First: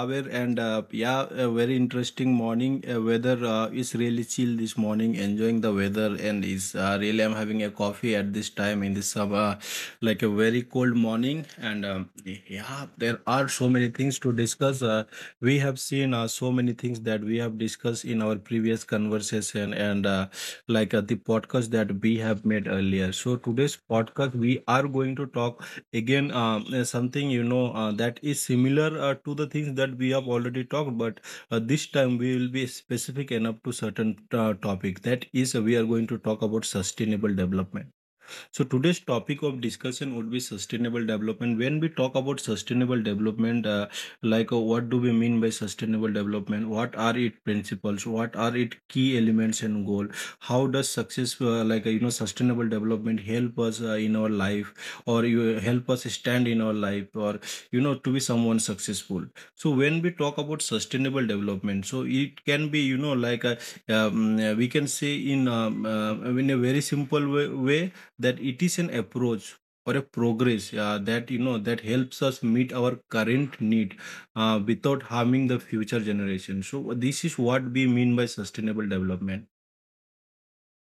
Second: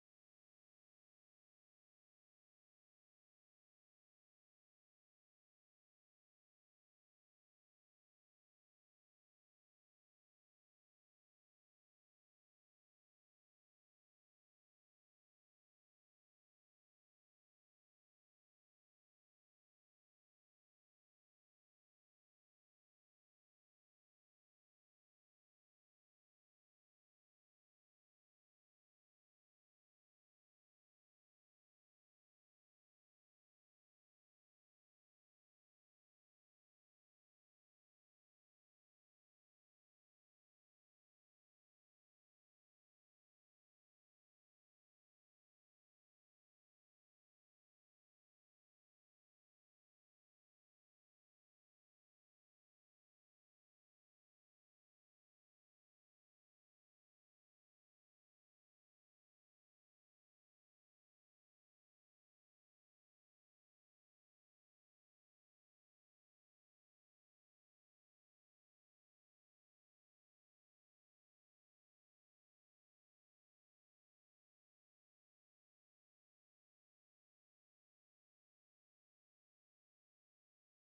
Saver, and a very interesting morning. Weather is really chill this morning. Enjoying the weather, and is really I'm having a coffee at this time in this summer, like a very cold morning. There are so many things to discuss. We have seen so many things that we have discussed in our previous conversation, and the podcast that we have made earlier. So today's podcast, we are going to talk again something that is similar to the things that we have already talked, but this time we will be specific enough to certain topic. That is We are going to talk about sustainable development, so today's topic of discussion would be sustainable development. When we talk about sustainable development, what do we mean by sustainable development? What are its principles? What are its key elements and goal? How does success, sustainable development help us in our life, or you help us stand in our life, or you know, to be someone successful? So when we talk about sustainable development, so it can be we can say in a very simple way that it is an approach or a progress that you know that helps us meet our current need without harming the future generation. So this is what we mean by sustainable development.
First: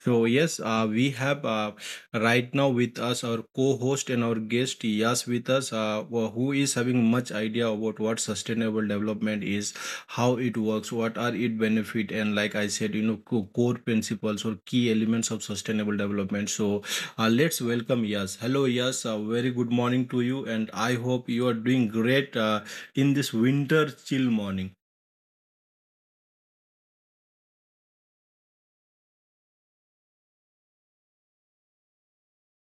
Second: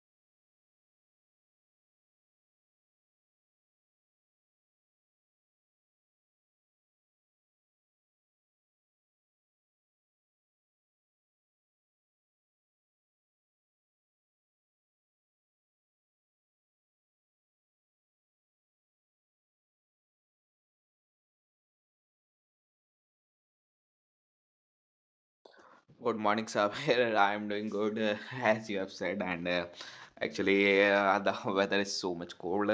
So yes, we have right now with us our co-host and our guest Yas with us, who is having much idea about what sustainable development is, how it works, what are its benefit, and like I said, you know, core principles or key elements of sustainable development. So let's welcome Yas. Hello Yas, very good morning to you, and I hope you are doing great in this winter chill morning. Good morning, Sabir. I'm doing good, as you have said. And actually, the weather is so much cold.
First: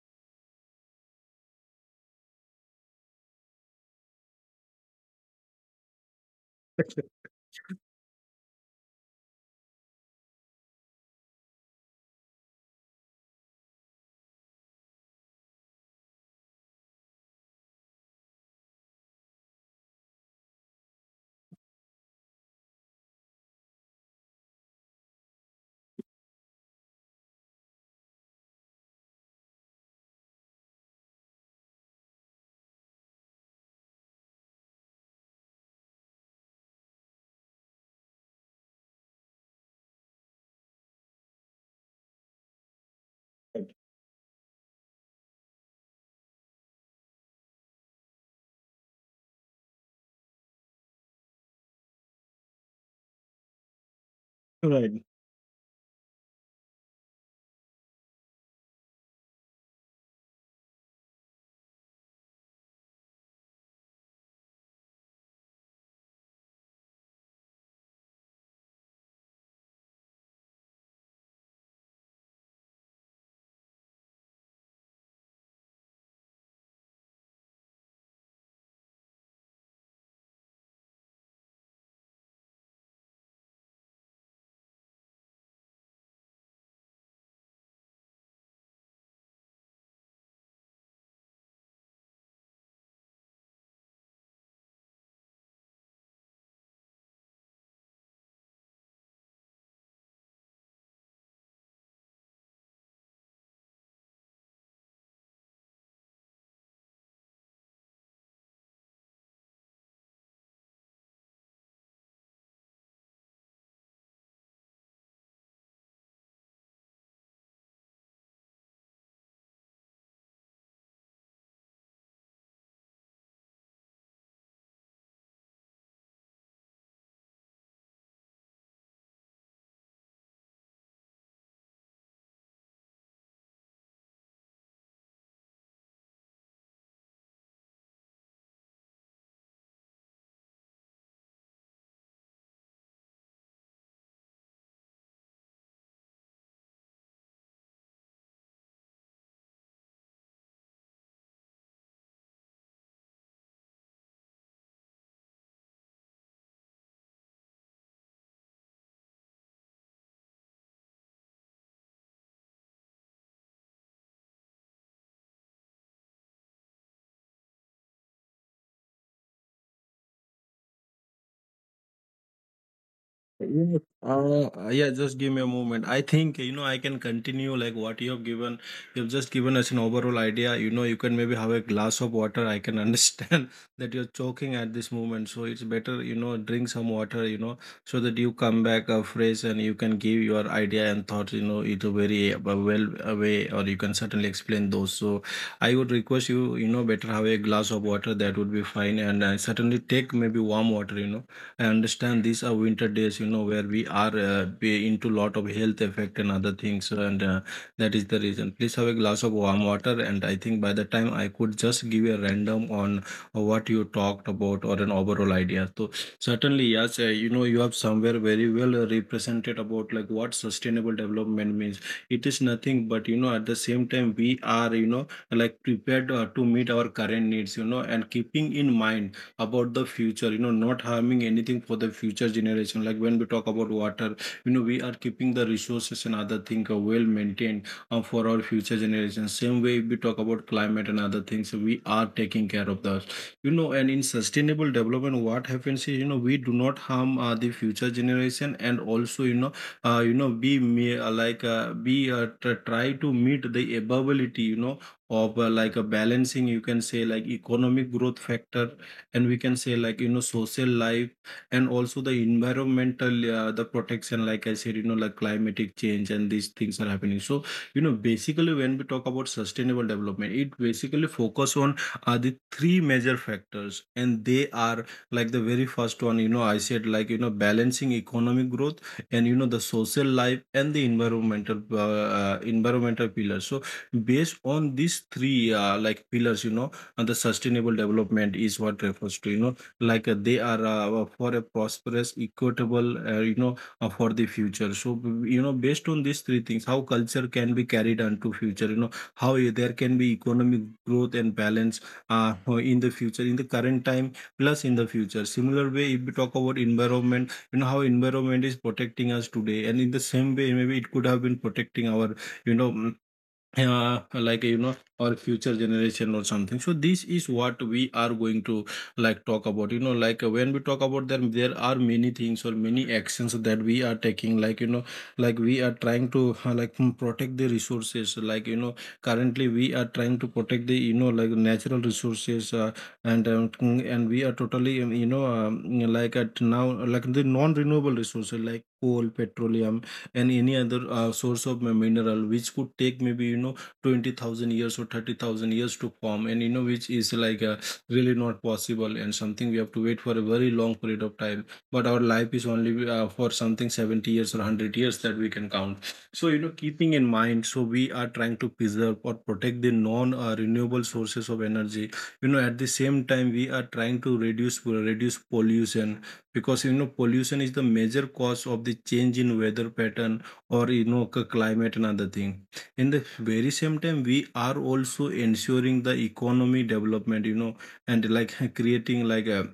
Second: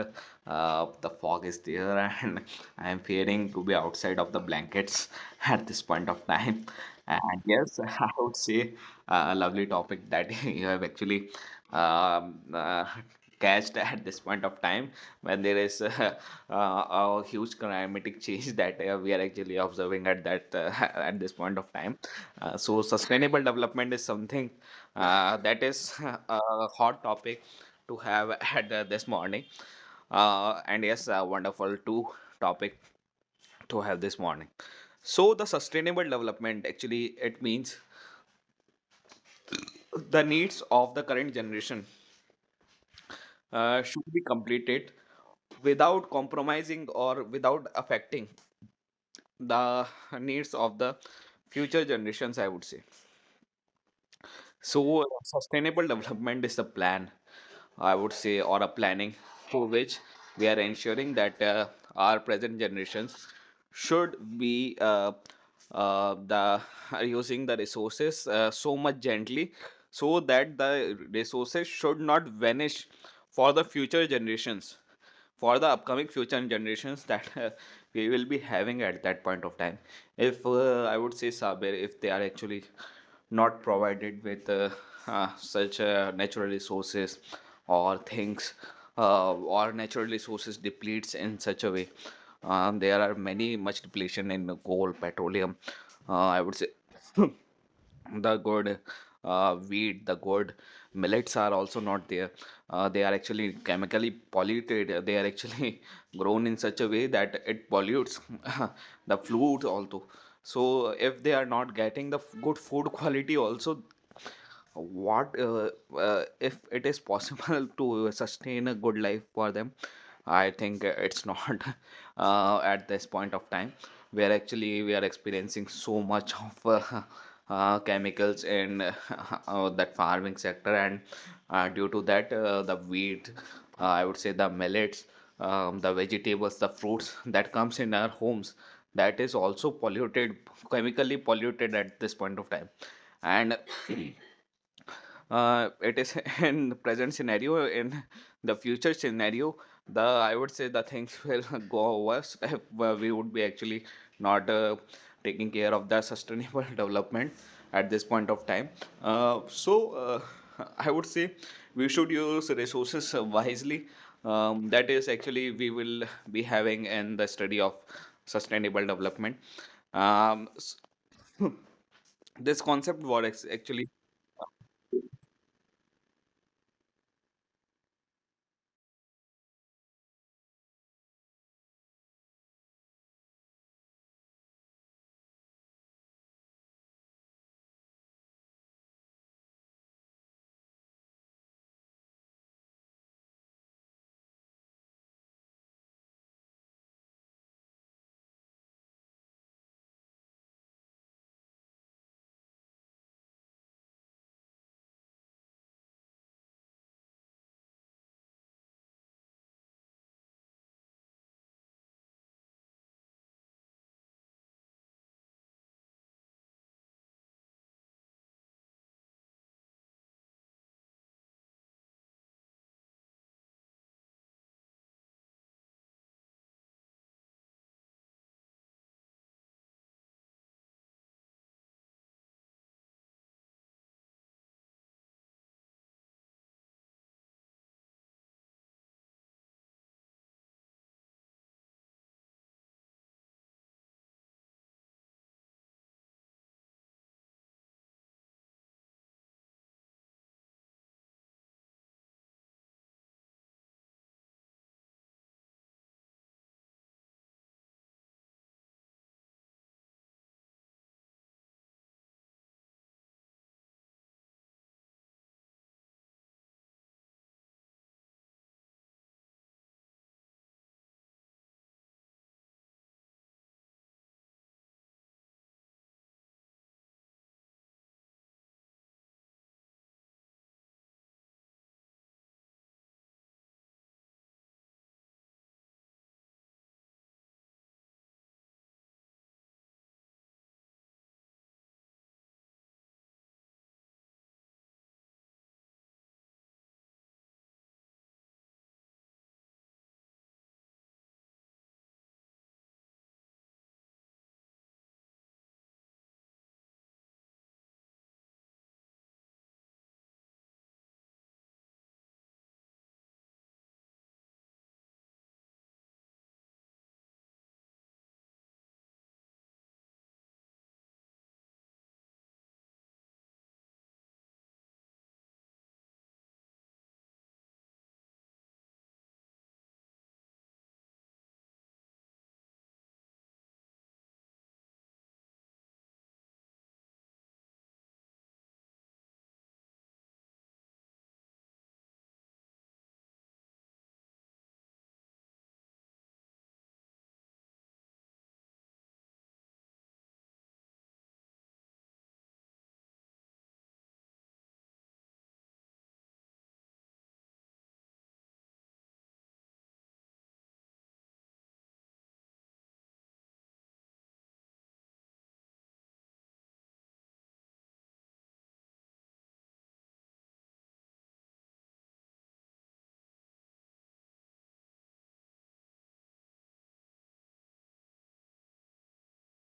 The fog is there, and I am fearing to be outside of the blankets at this point of time. And yes, I would say a lovely topic that you have actually um, uh, catched at this point of time, when there is a huge climatic change that we are actually observing at that at this point of time. So sustainable development is something that is a hot topic to have at this morning, and yes, a wonderful two topic to have this morning. So the sustainable development, actually it means the needs of the current generation should be completed without compromising or without affecting the needs of the future generations, I would say. So, sustainable development is a plan, I would say, or a planning for which we are ensuring that our present generations should be, the are using the resources so much gently, so that the resources should not vanish for the future generations, for the upcoming future generations that we will be having at that point of time, if, I would say, Sabir, if they are actually not provided with such natural resources or things, or natural resources depletes in such a way. There are many much depletion in coal petroleum, I would say. The good, wheat, the good millets are also not there. They are actually chemically polluted. They are actually grown in such a way that it pollutes the food also. So if they are not getting the good food quality also, what if it is possible to sustain a good life for them, I think it's not, at this point of time, where actually we are experiencing so much of chemicals in, that farming sector. And due to that, the wheat, I would say, the millets, the vegetables, the fruits that comes in our homes, that is also polluted, chemically polluted at this point of time. And it is, in the present scenario, in the future scenario, the, I would say, the things will go worse if we would be actually not taking care of the sustainable development at this point of time. So I would say, we should use resources wisely, that is actually we will be having in the study of sustainable development. um, s- this concept was Yes. actually. Yeah, just give me a moment. I think you know I can continue like what you have given. You have just given us an overall idea. You know, you can maybe have a glass of water. I can understand that you're choking at this moment, so it's better you know drink some water. You know, so that you come back fresh and you can give your idea and thoughts. You know, it a very way, or you can certainly explain those. So I would request you, you know, better have a glass of water. That would be fine, and certainly take maybe warm water. You know, I understand these are winter days, you know, where we are be into lot of health effect and other things, and that is the reason. Please have a glass of warm water, and I think by the time I could just give a random on what you talked about or an overall idea. So certainly, yes, you know, you have somewhere very well represented about like what sustainable development means. It is nothing, but you know, at the same time, we are, you know, like prepared to meet our current needs, you know, and keeping in mind about the future, you know, not harming anything for the future generation. Like when we talk about water, you know, we are keeping the resources and other things well maintained for our future generation. Same way, if we talk about climate and other things, we are taking care of those, you know. And in sustainable development what happens is, you know, we do not harm the future generation, and also you know, you know be me like be tr- try to meet the ability, you know, of like a balancing, you can say like economic growth factor, and we can say like, you know, social life, and also the environmental the protection, like I said, you know, like climatic change and these things are happening. So you know, basically when we talk about sustainable development, it basically focus on the three major factors, and they are like the very first one, you know, I said, like, you know, balancing economic growth and, you know, the social life and the environmental environmental pillars. So based on these three like pillars, you know, and the sustainable development is what refers to, you know, like they are for a prosperous equitable, for the future. So you know, based on these three things, how culture can be carried on to future, you know, how there can be economic growth and balance uh, in the future, in the current time, plus in the future. Similar way, if we talk about environment, you know, how environment is protecting us today, and in the same way maybe it could have been protecting our, you know mm, like, you know, or future generation or something. So this is what we are going to like talk about, you know. Like when we talk about them, there are many things or many actions that we are taking, like, you know, like we are trying to protect the resources, like, you know, currently we are trying to protect the, you know, like natural resources, and we are totally like at now, like the non renewable resources, like coal petroleum and any other source of mineral, which could take maybe, you know, 20,000 years or 30,000 years to form, and you know which is like really not possible and something we have to wait for a very long period of time. But our life is only for something 70 years or 100 years that we can count. So you know, keeping in mind, so we are trying to preserve or protect the non renewable sources of energy, you know. At the same time, we are trying to reduce pollution, because you know pollution is the major cause of the change in weather pattern, or you know, climate and other thing. In the very same time, we are also ensuring the economy development, you know, and like creating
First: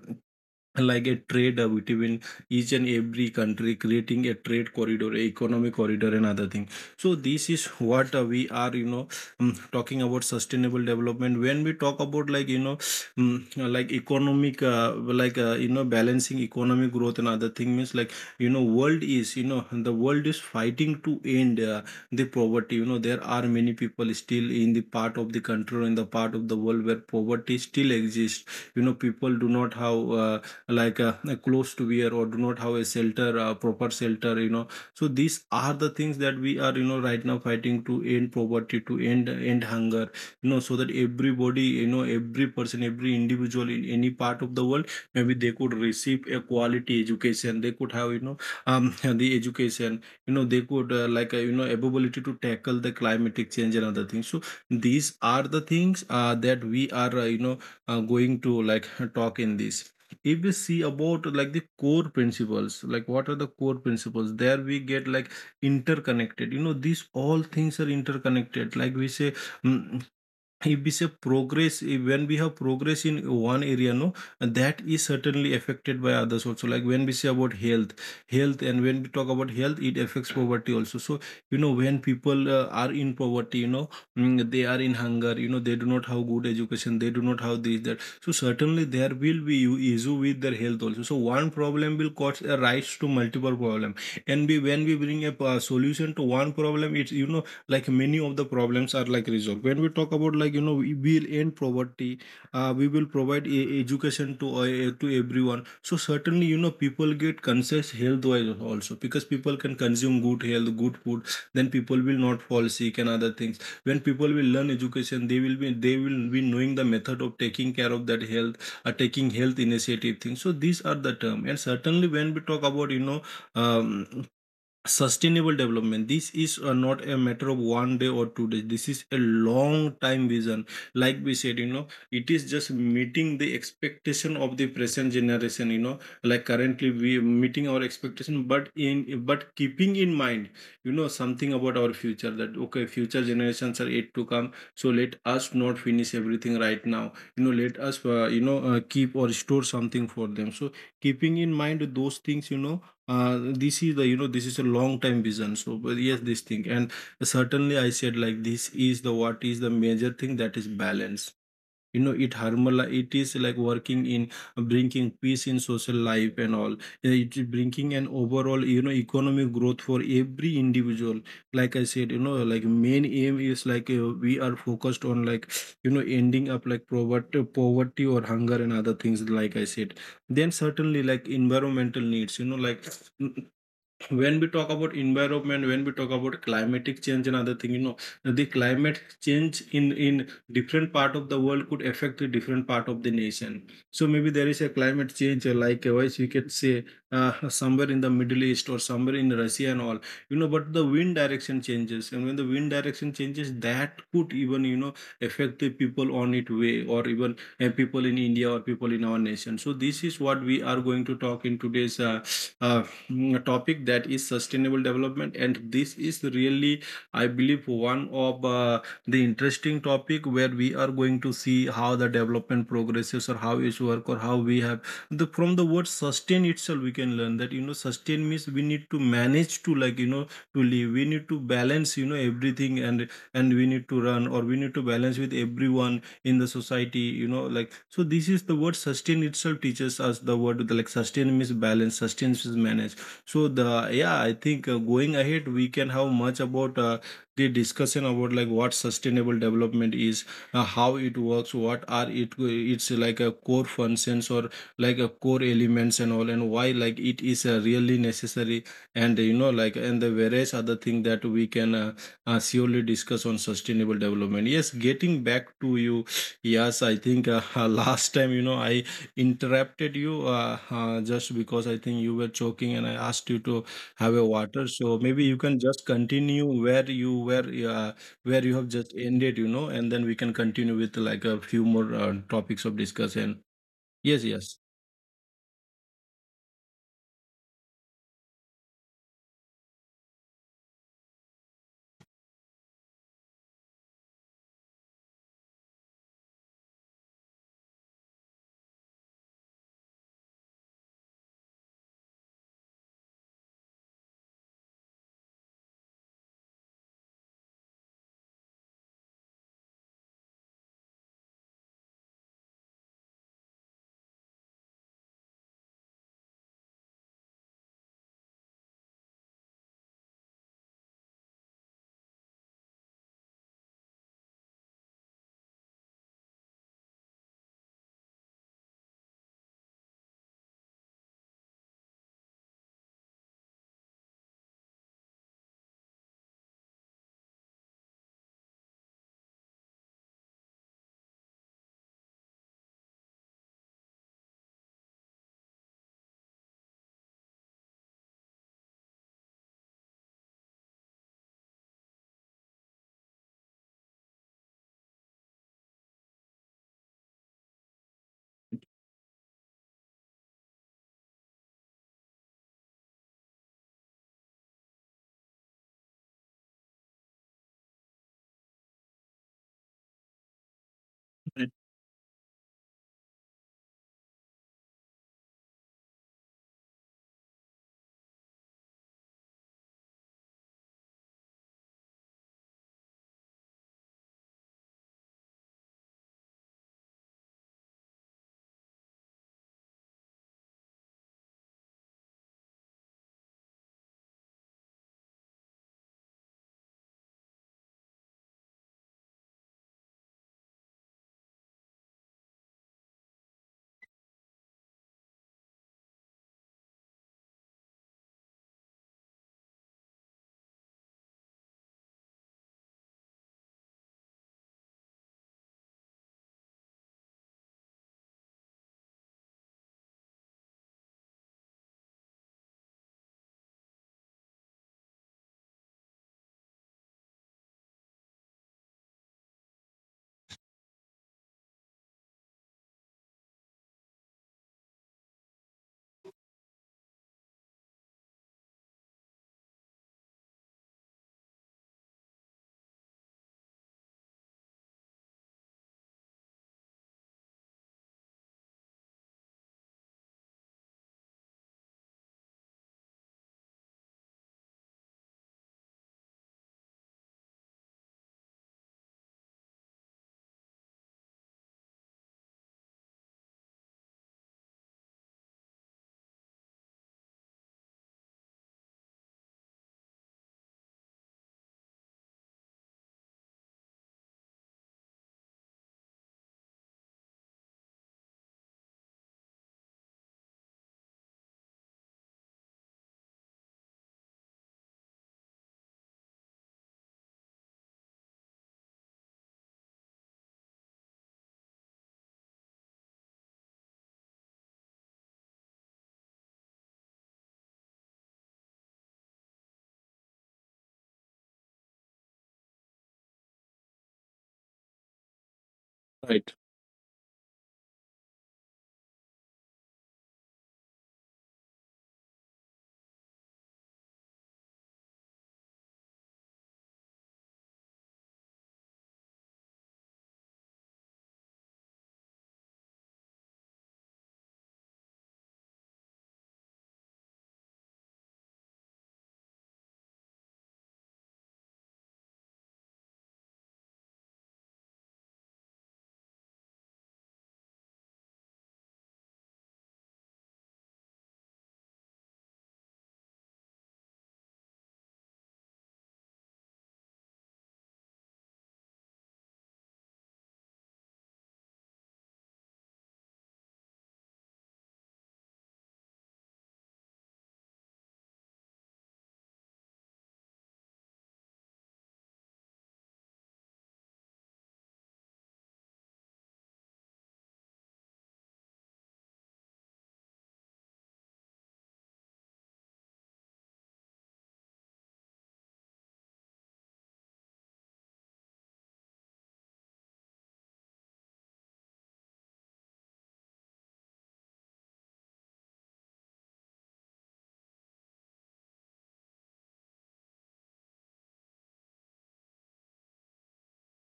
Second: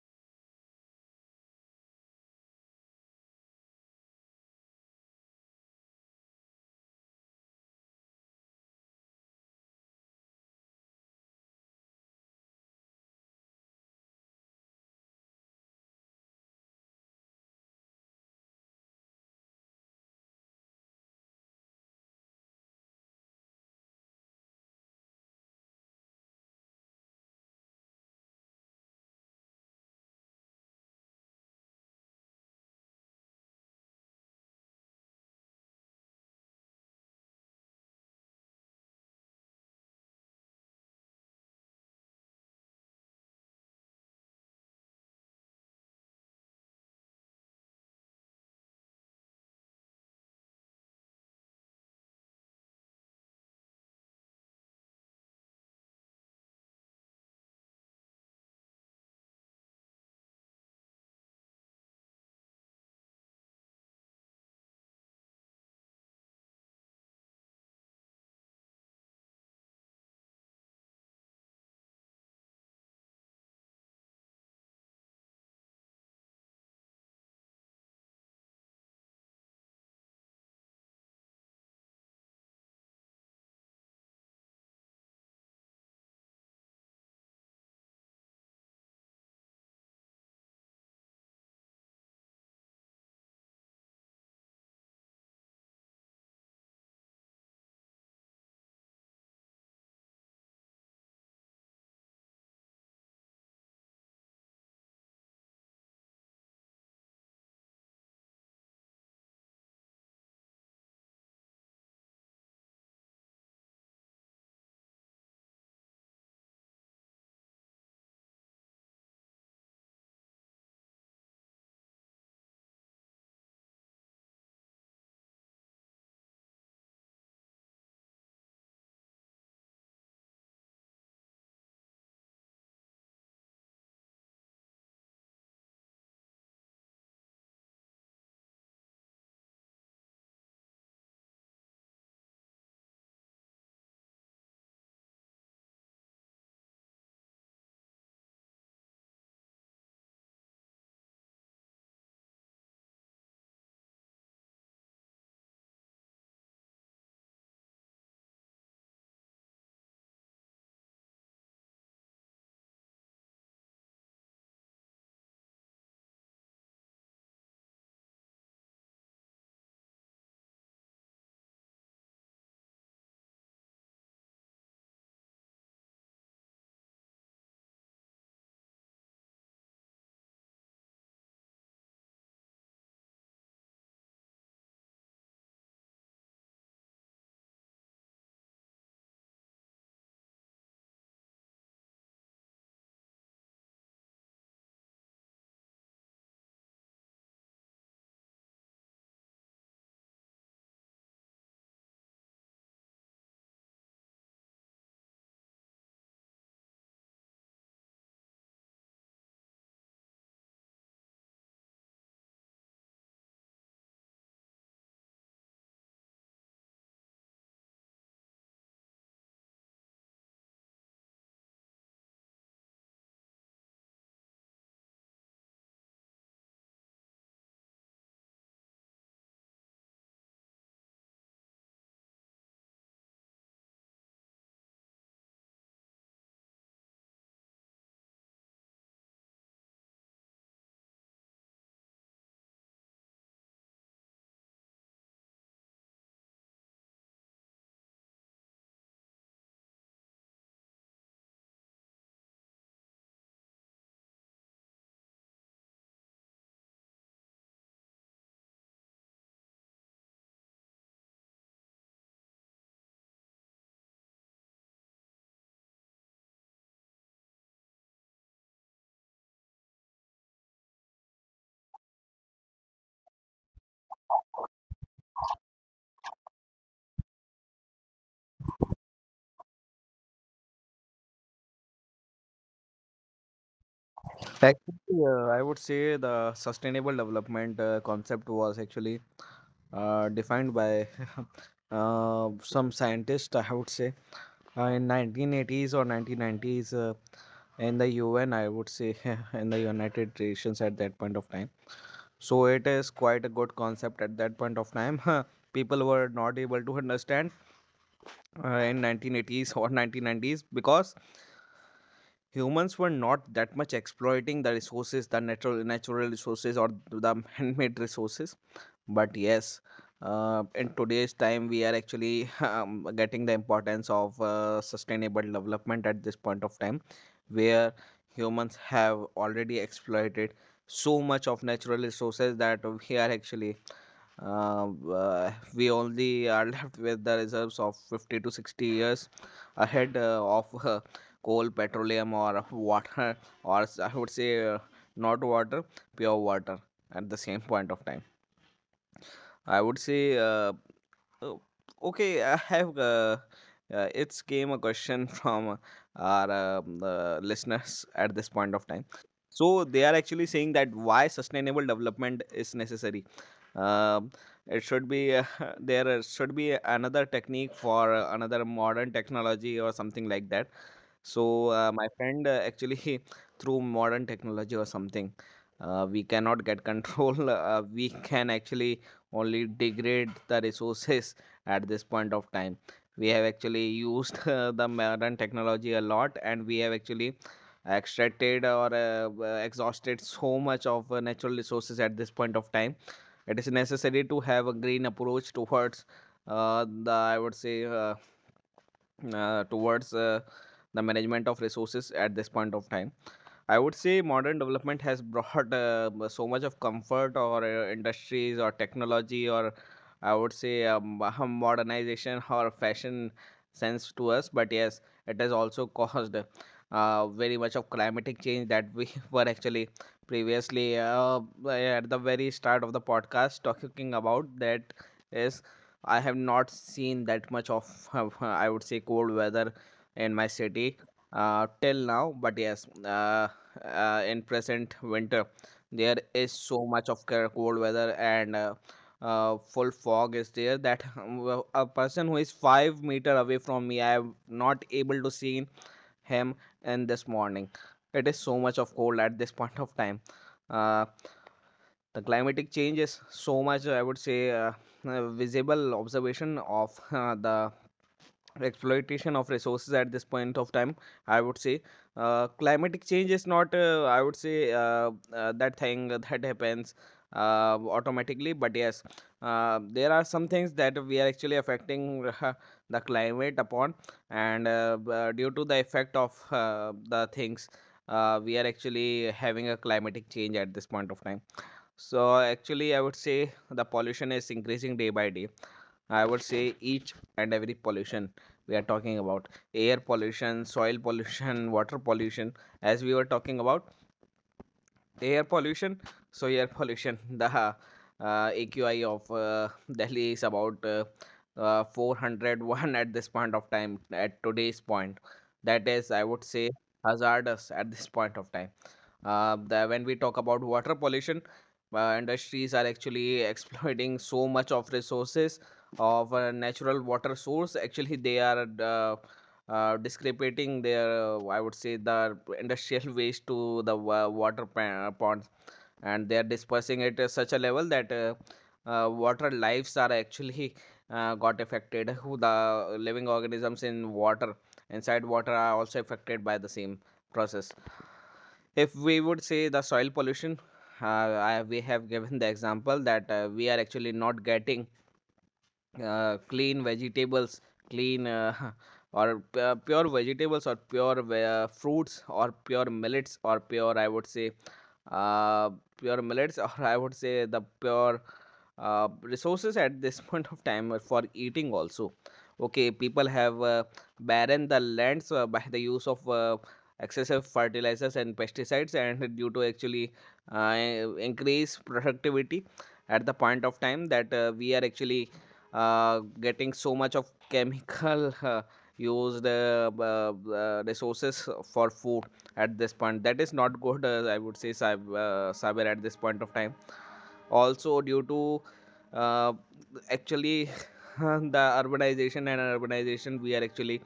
like a trade between each and every country, creating a trade corridor, a economic corridor and other thing. So this is what we are, you know, talking about sustainable development. When we talk about, like, you know, like economic, you know, balancing economic growth and other thing, means like, you know, world is, you know, the world is fighting to end the poverty. You know, there are many people still in the part of the country or in the part of the world where poverty still exists. You know, people do not have like uh, clothes to wear, or do not have a shelter, proper shelter, you know. So these are the things that we are, you know, right now fighting to end poverty, to end hunger, you know, so that everybody, you know, every person, every individual in any part of the world, maybe they could receive a quality education. They could have, you know, the education, you know. They could you know, ability to tackle the climatic change and other things. So these are the things that we are, going to like talk in this. If we see about like the core principles, like what are the core principles, there we get like interconnected. You know, these all things are interconnected, like we say, mm, if we say progress, if when we have progress in one area, no, that is certainly affected by others also, like when we say about health and when we talk about health, it affects poverty also. So you know, when people are in poverty, you know, they are in hunger, you know, they do not have good education, they do not have this that, so certainly there will be issue with their health also. So one problem will cause a rise to multiple problem, and we, when we bring a solution to one problem, it's, you know, like many of the problems are like resolved. When we talk about, like, you know, we will end poverty, we will provide education to to everyone. So certainly, you know, people get conscious health wise also, because people can consume good health, good food, then people will not fall sick and other things. When people will learn education, they will be knowing the method of taking care of that health, taking health initiative things, so these are the term. And certainly when we talk about um, sustainable development, this is not a matter of 1 day or 2 days. This is a long time vision, like we said, you know. It is just meeting the expectation of the present generation, you know, like currently we are meeting our expectation, but in, but keeping in mind, you know, something about our future, that okay, future generations are yet to come, so let us not finish everything right now. You know, let us keep or store something for them. So keeping in mind those things, you know, this is the, you know, this is a long time vision. So but yes, this thing. And certainly I said, like this is the, what is the major thing, that is balance, you know, it harmonize, it is like working in bringing peace in social life and all. Yeah, it is bringing an overall, you know, economic growth for every individual. Like I said, you know, like main aim is like, we are focused on like, you know, ending up like poverty or hunger and other things, like I said. Then certainly like environmental needs, you know, like when we talk about environment, when we talk about climatic change and other thing, you know, the climate change in different part of the world could affect the different part of the nation. So maybe there is a climate change, wise we can say, somewhere in the middle east or somewhere in Russia and all, you know. But the wind direction changes, and when the wind direction changes, that could even, you know, affect the people on it way, or even people in India or people in our nation. So this is what we are going to talk in today's uh, topic, that is sustainable development. And this is really, I believe, one of the interesting topic, where we are going to see how the development progresses, or how it's work, or how we have the, from the word sustain itself we can learn that, you know, sustain means we need to manage, to, like, you know, to live, we need to balance, you know, everything. And we need to run, or we need to balance with everyone in the society, you know, like. So this is the word sustain itself teaches us the word the, like sustain means balance, sustain means manage. So the, yeah, I think going ahead we can have much about the discussion about like what sustainable development is, how it works, what are it it's like a core functions, or like a core elements and all, and why like it is really necessary, and you know like, and the various other thing that we can surely discuss on sustainable development. Yes, getting back to you, yes, I think last time, you know, I interrupted you just because I think you were choking, and I asked you to have a water. So maybe you can just continue where you were, where you have just ended, you know, and then we can continue with like a few more topics of discussion. Yes, yes. Actually, I would say, the sustainable development concept was actually defined by some scientists, I would say, in 1980s or 1990s, in the UN, I would say, in the United Nations at that point of time. So it is quite a good concept at that point of time. People were not able to understand in 1980s or 1990s, because humans were not that much exploiting the resources, the natural resources, or the handmade resources. But yes, in today's time, we are actually getting the importance of sustainable development at this point of time, where humans have already exploited so much of natural resources that, we are actually we only are left with the reserves of 50 to 60 years ahead of coal, petroleum, or water, or I would say, not water, pure water at the same point of time. I would say, oh, okay, I have. It's came a question from our, listeners at this point of time. So they are actually saying that why sustainable development is necessary. Um it should be, there should be another technique for another modern technology or something like that. So Right. My friend, actually through modern technology or something, we cannot get control. We can actually only degrade the resources at this point of time. We have actually used the modern technology a lot, and we have actually extracted or exhausted so much of natural resources at this point of time. It is necessary to have a green approach towards, the, I would say. Towards the management of resources at this point of time, I would say, modern development has brought, so much of comfort, or industries or technology, or I would say, modernization or fashion sense to us. But yes, it has also caused very much of climatic change that we were actually previously, at the very start of the podcast, talking about. That is, I have not seen that much of, I would say, cold weather in my city till now. But yes. In present winter, there is so much of cold weather, and full fog is there, that, well, a person who is 5 meter away from me, I am not able to see him in this morning. It is so much of cold at this point of time. Uh, the climatic change is so much, I would say, visible observation of the exploitation of resources at this point of time, I would say. Climatic change is not, I would say, that thing that happens automatically, but yes, there are some things that we are actually affecting the climate upon, and due to the effect of the things, we are actually having a climatic change at this point of time. So actually, I would say the pollution is increasing day by day. I would say each and every pollution we are talking about: air pollution, soil pollution, water pollution. As we were talking about air pollution, so air pollution, the AQI of Delhi is about, 401 at this point of time, at today's point, that is, I Right. would say, hazardous at this point of time. When we talk about water pollution, industries are actually exploiting so much of resources of a natural water source. Actually they are discrepating their, I would say, the industrial waste to the water ponds, and they are dispersing it at such a level that water lives are actually got affected, who the living organisms in water, inside water, are also affected by the same process. If we would say the soil pollution, we have given the example that we are actually not getting clean vegetables, clean, or, pure vegetables, or pure fruits, or pure millets, or pure, I would say, uh, pure millets or, I would say, the pure resources at this point of time for eating also. Okay, people have barren the lands by the use of excessive fertilizers and pesticides, and due to actually uh, increase productivity at the point of time, that we are actually getting so much of chemical, used, resources for food at this point, that is not good, I would say, cyber at this point of time, also due to uh, actually the urbanization, we are actually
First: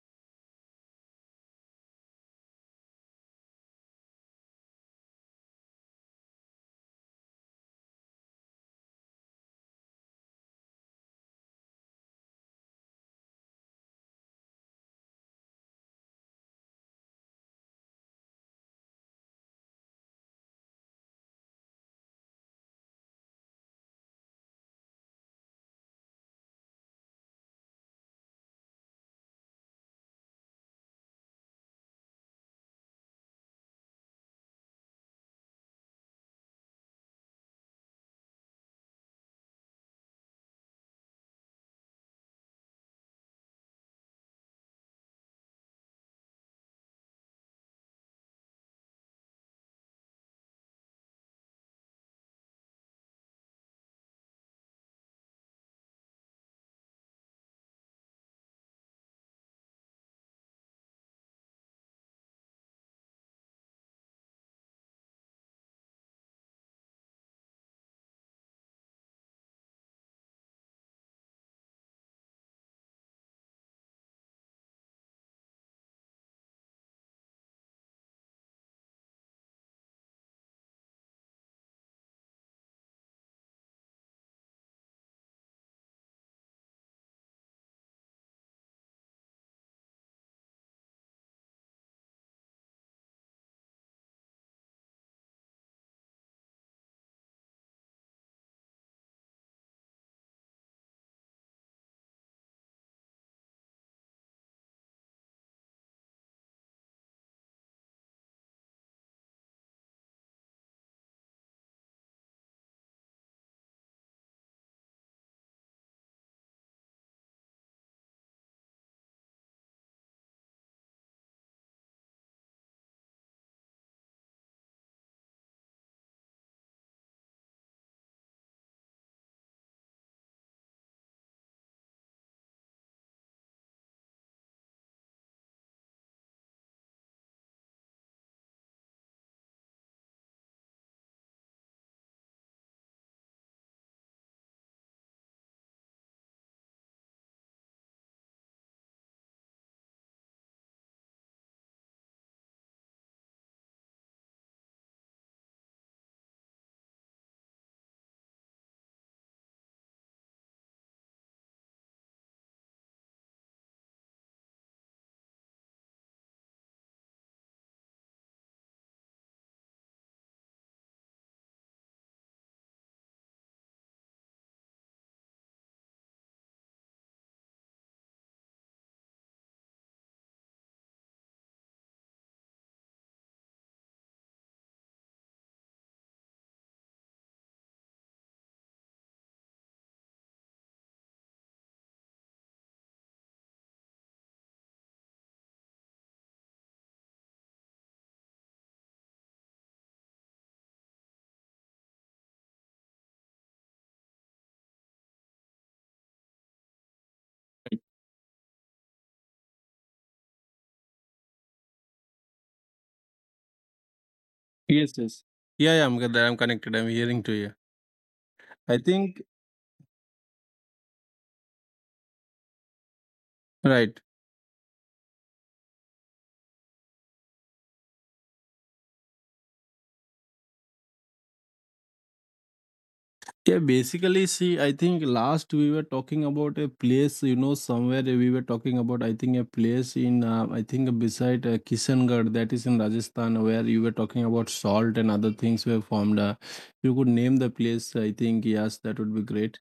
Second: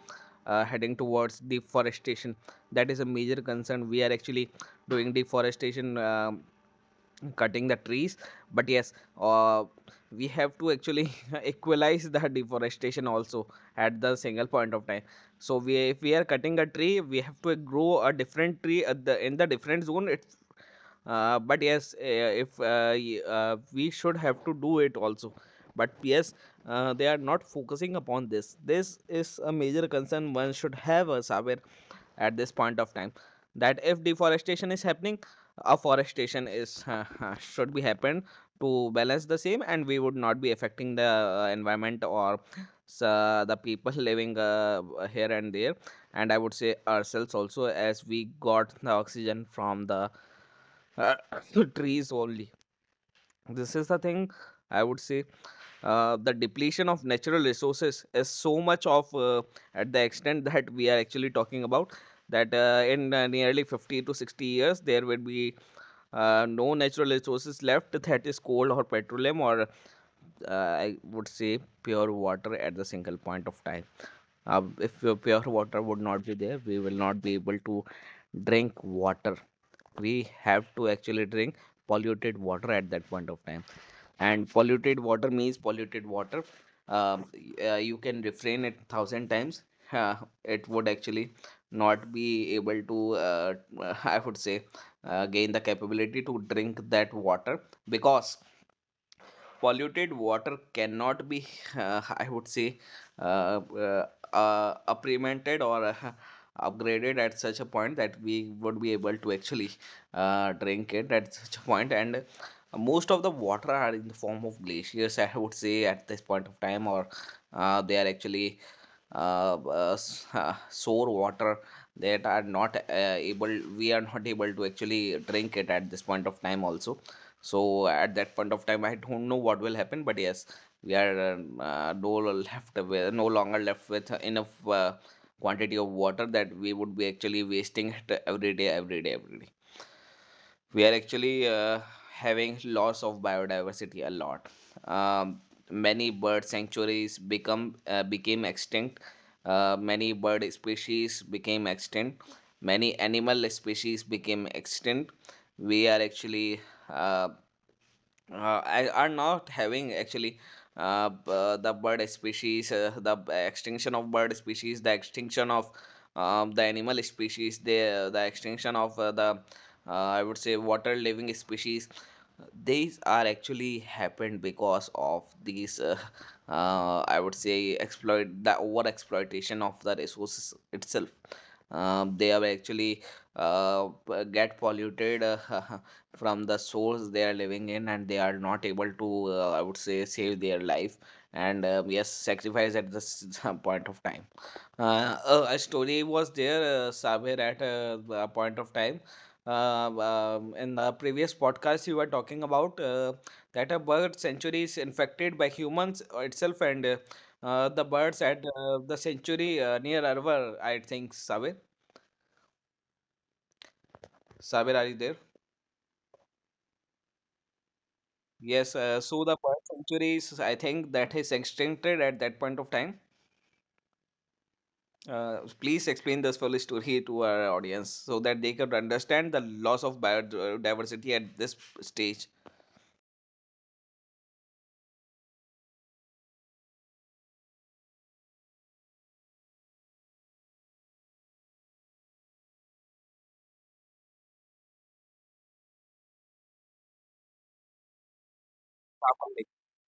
heading towards deforestation. That is a major concern, we are actually doing deforestation, cutting the trees, but yes, uh, we have to actually equalize the deforestation also at the single point of time. So we if we are cutting a tree, we have to grow a different tree at the in the different zone, it's, but yes, if, we should have to do it also. But yes, they are not focusing upon this is a major concern one should have, a saber at this point of time, that if deforestation is happening, afforestation is, should be happened to balance the same, and we would not be affecting the environment, or the people living, here and there, and I would say ourselves also, as we got the oxygen from the uh, trees only. This is the thing, I would say. The depletion of natural resources is so much of at the extent that we are actually talking about that in nearly 50 to 60 years there will be no natural resources left, that is coal or petroleum or I would say pure water at the single point of time. If pure water would not be there, we will not be able to drink water. We have to actually drink polluted water at that point of time, and polluted water means polluted water. You can refrain it thousand times. uh, it would actually not be able to uh, I would say gain the capability to drink that water, because polluted water cannot be I would say uh, uh, prevented or upgraded at such a point that we would be able to actually drink it at such a point. And most of the water are in the form of glaciers, I would say, at this point of time, or they are actually uh, uh, sour water that are not able we are not able to actually drink it at this point of time also. So at that point of time I don't know what will happen, but yes, we are no longer left with enough quantity of water that we would be actually wasting it every day, every day, every day. We are actually having loss of biodiversity a lot. um, Many bird sanctuaries become became extinct. Many bird species became extinct. Many animal species became extinct. We are actually uh, I are not having actually the bird species, extinction of bird species, the extinction of, the animal species, the extinction of the, uh, I would say, water living species. These are actually happened because of these, I would say, exploit the over exploitation of the resources itself. They are actually get polluted, from the source they are living in, and they are not able to, I would say, save their life and, yes, sacrifice at this point of time. A story was there, Sabir, at a point of time. uh, in the previous podcast you were talking about, that a bird sanctuary is infected by humans itself, and the birds at the sanctuary near Arvar, I think. Sabir, are you Yes, there? yes. Yeah, yeah, I'm good. I'm connected. I'm hearing to you. Yes, I so think the first century is, I think, that is extincted at that point of time. right. Please explain this full story to our audience so that they can understand the loss of biodiversity at this stage. Yeah, basically, see, I think last we were talking about a place, you know, somewhere we were talking about, I think, a place in, I think, beside Kishangarh, that is in Rajasthan, where you were talking about salt and other things were formed. You could name the place, I think, yes, that would be great.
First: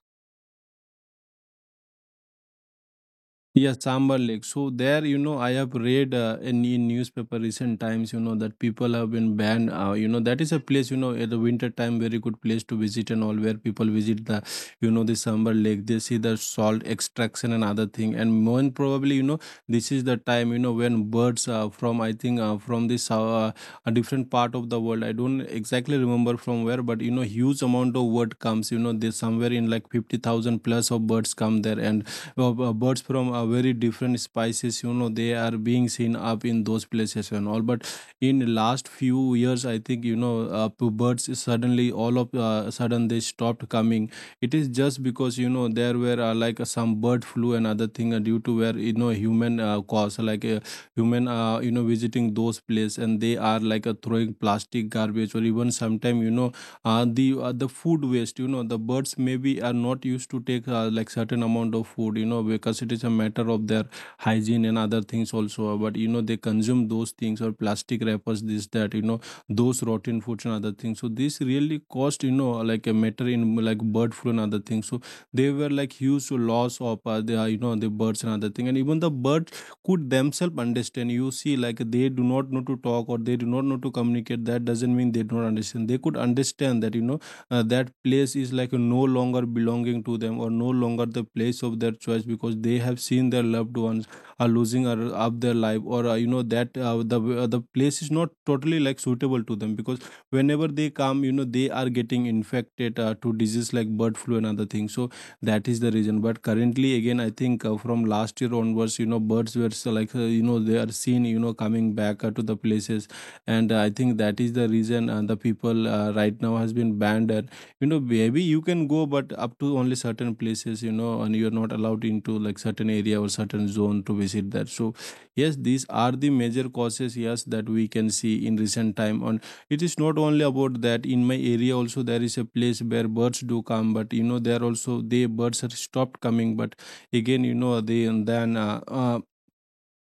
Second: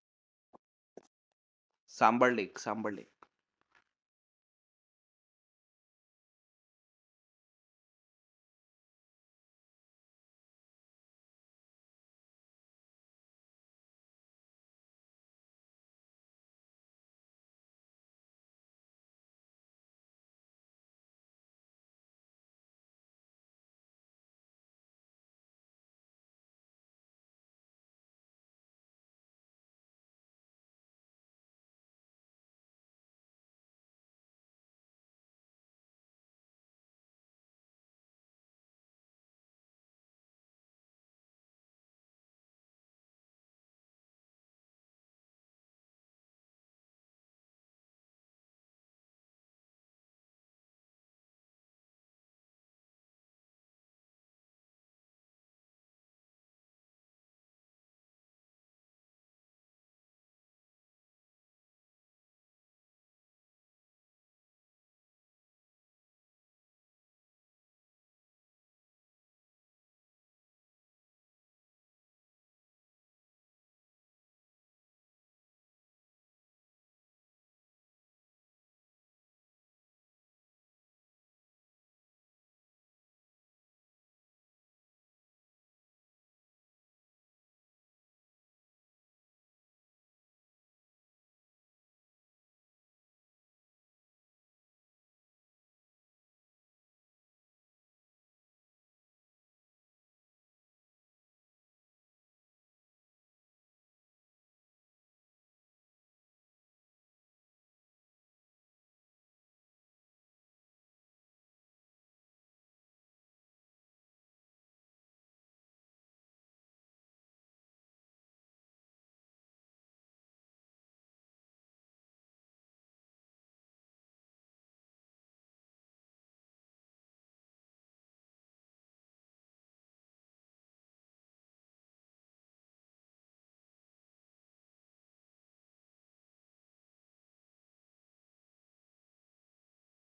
Sambar Lake, Sambar Lake. Yeah, Sambar Lake. So there, you know, I have read in newspaper recent times, you know, that people have been banned. You know, that is a place, you know, at the winter time, very good place to visit and all, where people visit the, you know, the Sambar Lake. They see the salt extraction and other thing. And more and probably, you know, this is the time, you know, when birds from, I think, from this a different part of the world. I don't exactly remember from where, but you know, huge amount of bird comes. You know, they somewhere in like 50,000 plus of birds come there, and well, birds from a very different species, you know, they are being seen up in those places and all. But in last few years, I think, you know, birds suddenly, all of sudden, they stopped coming. It is just because, you know, there were some bird flu and other thing, due to where, you know, human cause, like human you know, visiting those places, and they are like throwing plastic garbage, or even sometimes, you know, the food waste, you know. The birds maybe are not used to take like certain amount of food, you know, because it is a matter of their hygiene and other things also. But you know they consume those things, or plastic wrappers, this that, you know, those rotten foods and other things. So this really cost, you know, like a matter in like bird flu and other things. So they were like huge loss of the you know, the birds and other thing. And even the bird could themselves understand. You see, like they do not know to talk, or they do not know to communicate, that doesn't mean they do not understand. They could understand that, you know, that place is like no longer belonging to them, or no longer the place of their choice, because they have seen their loved ones are losing, or up their life, or you know that the place is not totally like suitable to them, because whenever they come, you know, they are getting infected to disease like bird flu and other things. So that is the reason. But currently again, I think from last year onwards, you know, birds were so like, you know, they are seen, you know, coming back to the places. And I think that is the reason the people right now has been banned. And you know, maybe you can go, but up to only certain places, you know, and you're not allowed into like certain area or certain zone to visit that. So yes, these are the major causes, yes, that we can see in recent time on. It is not only about that. In my area also, there is a place where birds do come, but you know, there also they, birds are stopped coming. But again, you know, they, and then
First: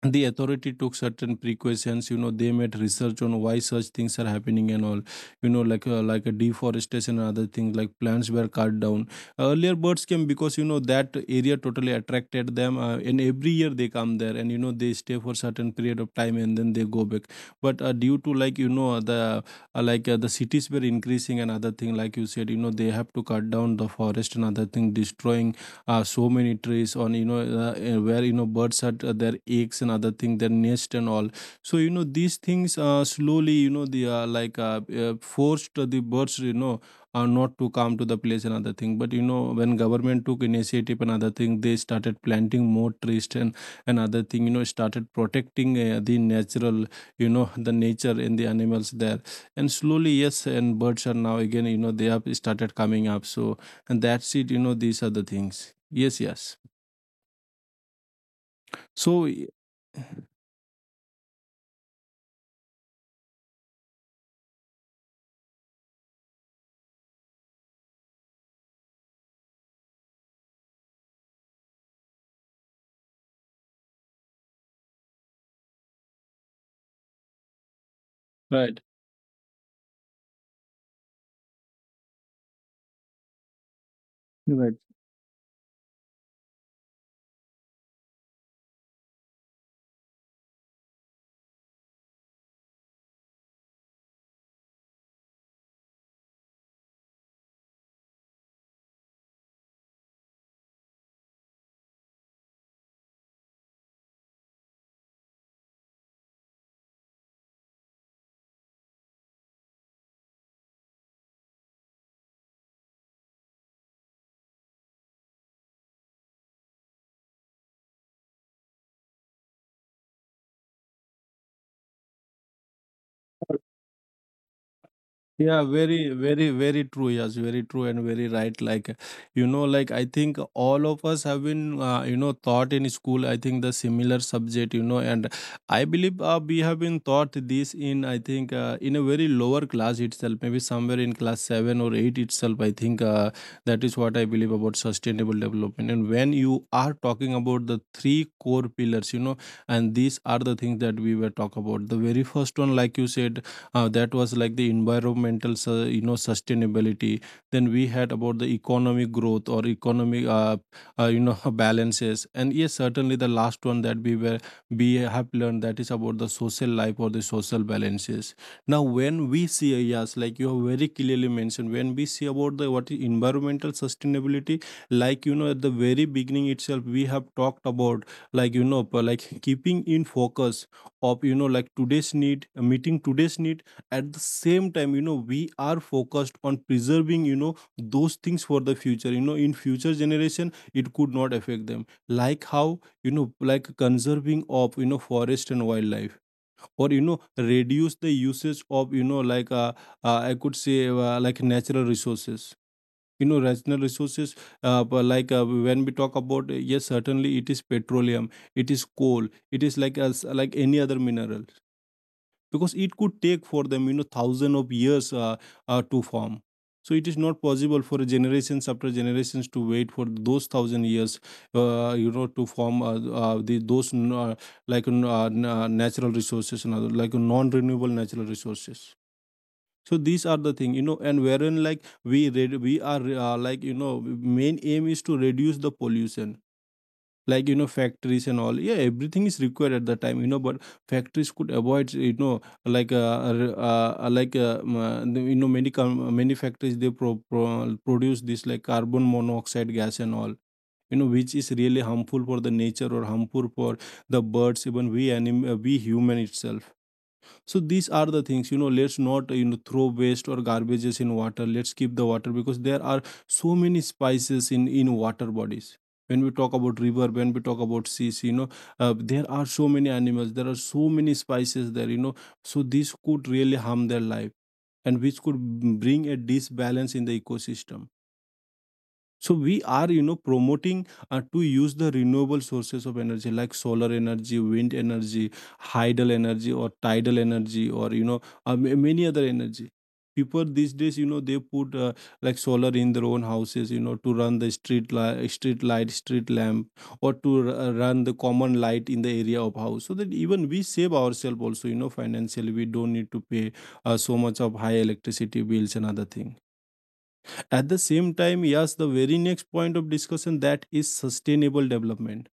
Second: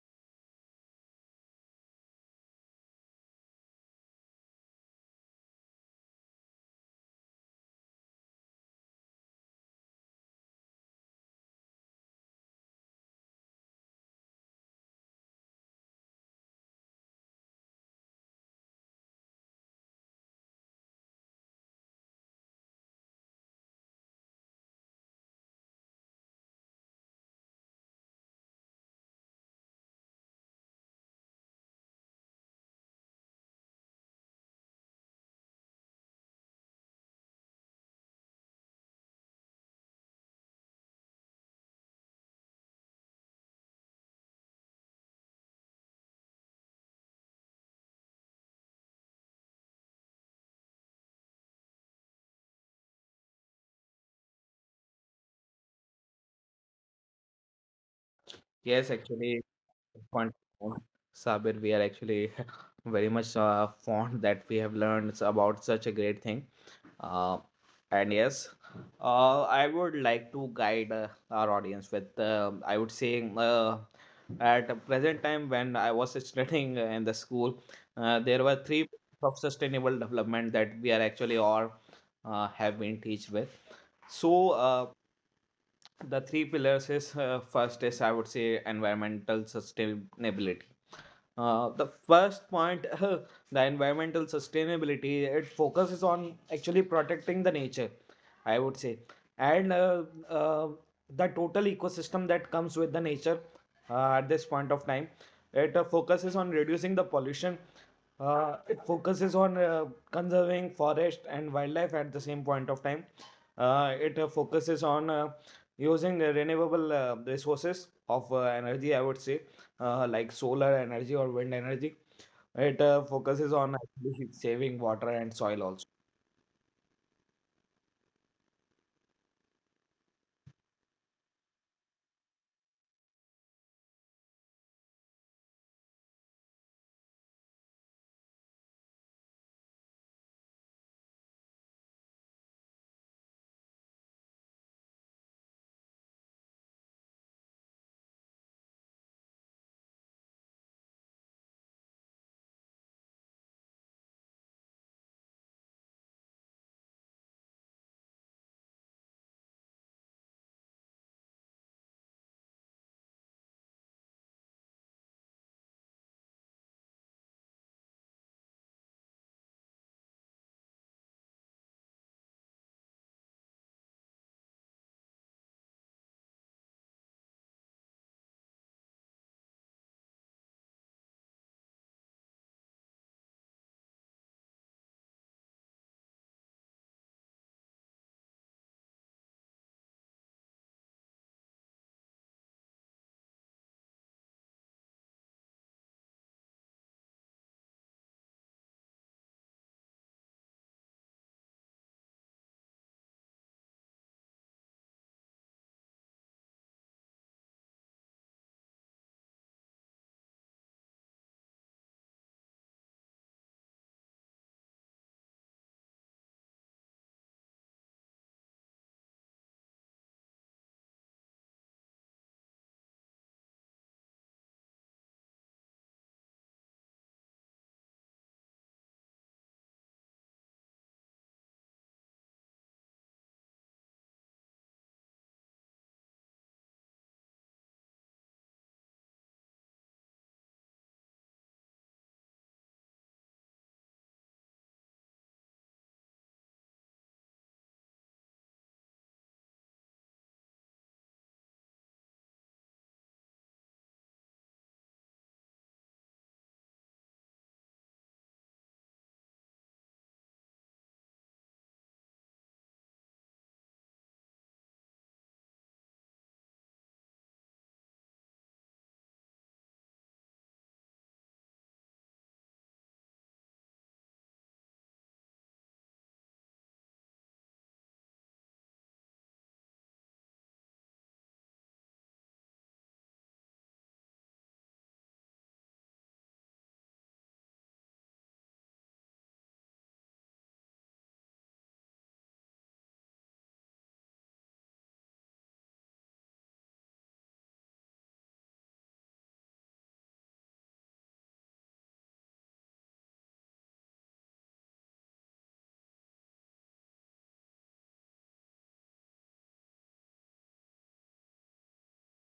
the authority took certain precautions. You know, they made research on why such things are happening and all. You know, like a deforestation and other things, like plants were cut down. Earlier birds came because, you know, that area totally attracted them, and every year they come there, and you know they stay for certain period of time and then they go back. But due to like, you know, the the cities were increasing and other thing, like you said, you know, they have to cut down the forest and other thing, destroying so many trees on, you know, where, you know, birds are their eggs and other thing, their nest and all. So you know these things slowly, you know, the forced the birds, you know, not to come to the place and other thing. But you know, when government took initiative and other thing, they started planting more trees, and another thing, you know, started protecting the natural, you know, the nature and the animals there. And slowly, yes, and birds are now again, you know, they have started coming up. So and that's it, you know, these are the things. Yes, yes. Yes, So actually, fond- Sabir, we are actually very much fond that we have learned about such a great thing. Uh, and yes, I would like to guide our audience with, I would say, at the present time when I was studying in the school, there were right. three pillars of sustainable development that we are actually all have been teached with. So, the three pillars is, first is, I would say, environmental sustainability. The first point, the environmental sustainability, it focuses on actually protecting the nature, I would say, and uh, the total ecosystem that comes with the nature at this point of time. It focuses on reducing the pollution. It focuses on conserving forest and wildlife at the same point of time. It focuses on using renewable resources of energy, I would say, like solar energy or wind energy. It focuses on actually saving water and Yeah, soil also. very, very, very true. Yes, very true and very right. Like, you know, like I think all of us have been, you know, taught in school, I think the similar subject, you know. And I believe we have been taught this in, I think, in a very lower class itself, maybe somewhere in class seven or eight itself. I think that is what I believe about sustainable development. And when you are talking about the three core pillars, you know, and these are the things that we were talk about. The very first one, like you said, that was like the environmental sustainability. Then we had about the economic growth or economic uh, you know balances, and yes, certainly the last one that we have learned, that is about the social life or the social balances. Now when we see, yes, like you have very clearly mentioned, when we see about the what is environmental sustainability, like you know at the very beginning itself we have talked about, like you know like keeping in focus of, you know, like today's need, meeting today's need. At the same time, you know, we are focused on preserving, you know, those things for the future, you know, in future generation it could not affect them, like how, you know, like conserving of, you know, forest and wildlife, or you know, reduce the usage of, you know, like I could say, like natural resources, you know, natural resources. But when we talk about, yes, certainly it is petroleum, it is coal, it is like as like any other mineral, because it could take for them, you know, thousand of years, to form. So it is not possible for generations after generations to wait for those thousand years, you know, to form, the, those n- like n- n- natural resources and other, like non renewable natural resources. So these are the thing, you know, and wherein, like we are, like you know main aim is to reduce the pollution. Like you know, factories and all, yeah, everything is required at the time, you know, but factories could avoid, you know, like you know, many factories, they produce this like carbon monoxide gas and all, you know, which is really harmful for the nature, or harmful for the birds, even we we human itself. So these are the things, you know, let's not, you know, throw waste or garbages in water. Let's keep the water, because there are so many spices in water bodies. When we talk about river, when we talk about seas, you know, there are so many animals, there are so many spices there, you know, so this could really harm their life, and which could bring a disbalance in the ecosystem. So we are, you know, promoting to use the renewable sources of energy, like solar energy, wind energy, hydel energy, or tidal energy, or you know, many other energy. People these days, you know, they put, like solar in their own houses, you know, to run the street light, street lamp, or to run the common light in the area of house, so that even we save ourselves also, you know, financially. We don't need to pay, so much of high electricity bills and other things. At the same time, yes, the very next point of discussion, that is sustainable development.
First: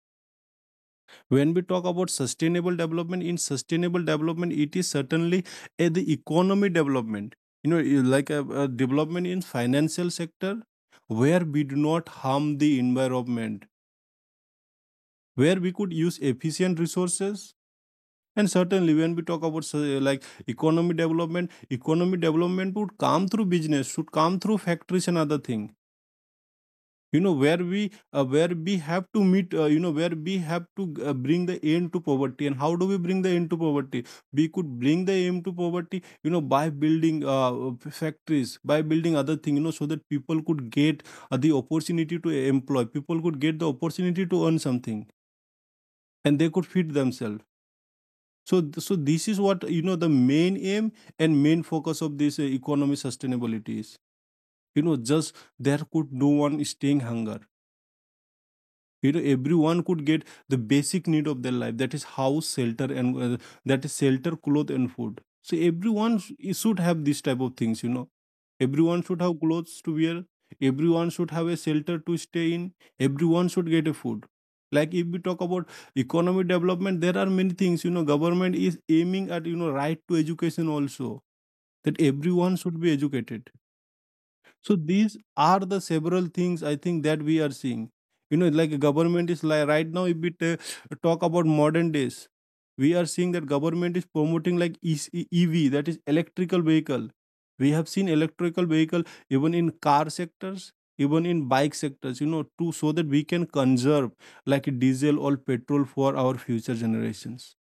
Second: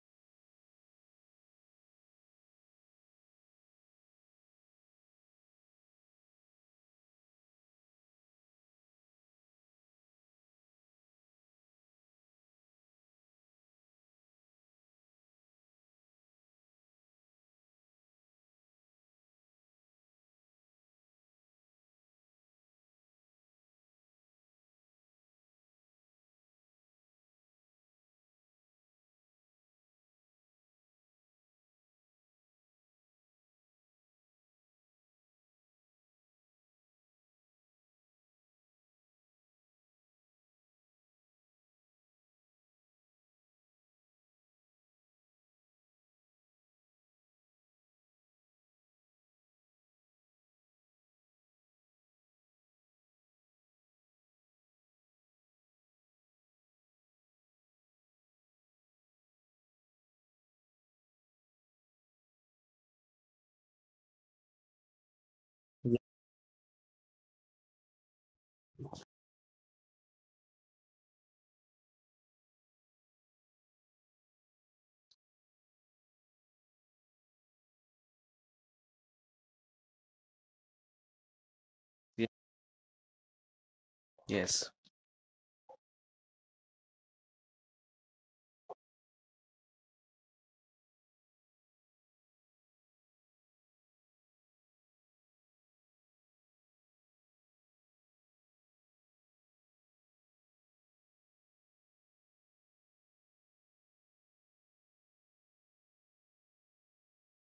When we talk about sustainable development, in sustainable development, it is certainly the economy development. You know, you like a development in financial sector, where we do not harm the environment, where we could use efficient resources. And certainly, when we talk about like economy development would come through business, should come through factories and other thing, you know, where we, where we have to meet, you know, where we have to, bring the end to poverty. And how do we bring the end to poverty? We could bring the end to poverty, you know, by building, factories, by building other thing, you know, so that people could get, the opportunity to employ, people could get the opportunity to earn something, and they could feed themselves. So so this is what, you know, the main aim and main focus of this, economy sustainability is, you know, just there could no one staying hunger, you know, everyone could get the basic need of their life, that is house, shelter, and that is shelter, clothes, and food. So Ye- everyone it should have this type of things, you know, everyone should have clothes to wear, everyone should have a shelter to stay in, everyone should get a food. Like, if we talk about economic development, there are many things, you know, government is aiming at, you know, right to education also, that ye- everyone should be educated. Yes. So these are the several things I think that we are seeing. You know, like, government is like right now. If we talk about modern days, we are seeing that government is promoting like EC EV, that is electrical vehicle. We have seen electrical vehicle even in car sectors, even in bike sectors. You know, to so that we can conserve like diesel or petrol for our future generations,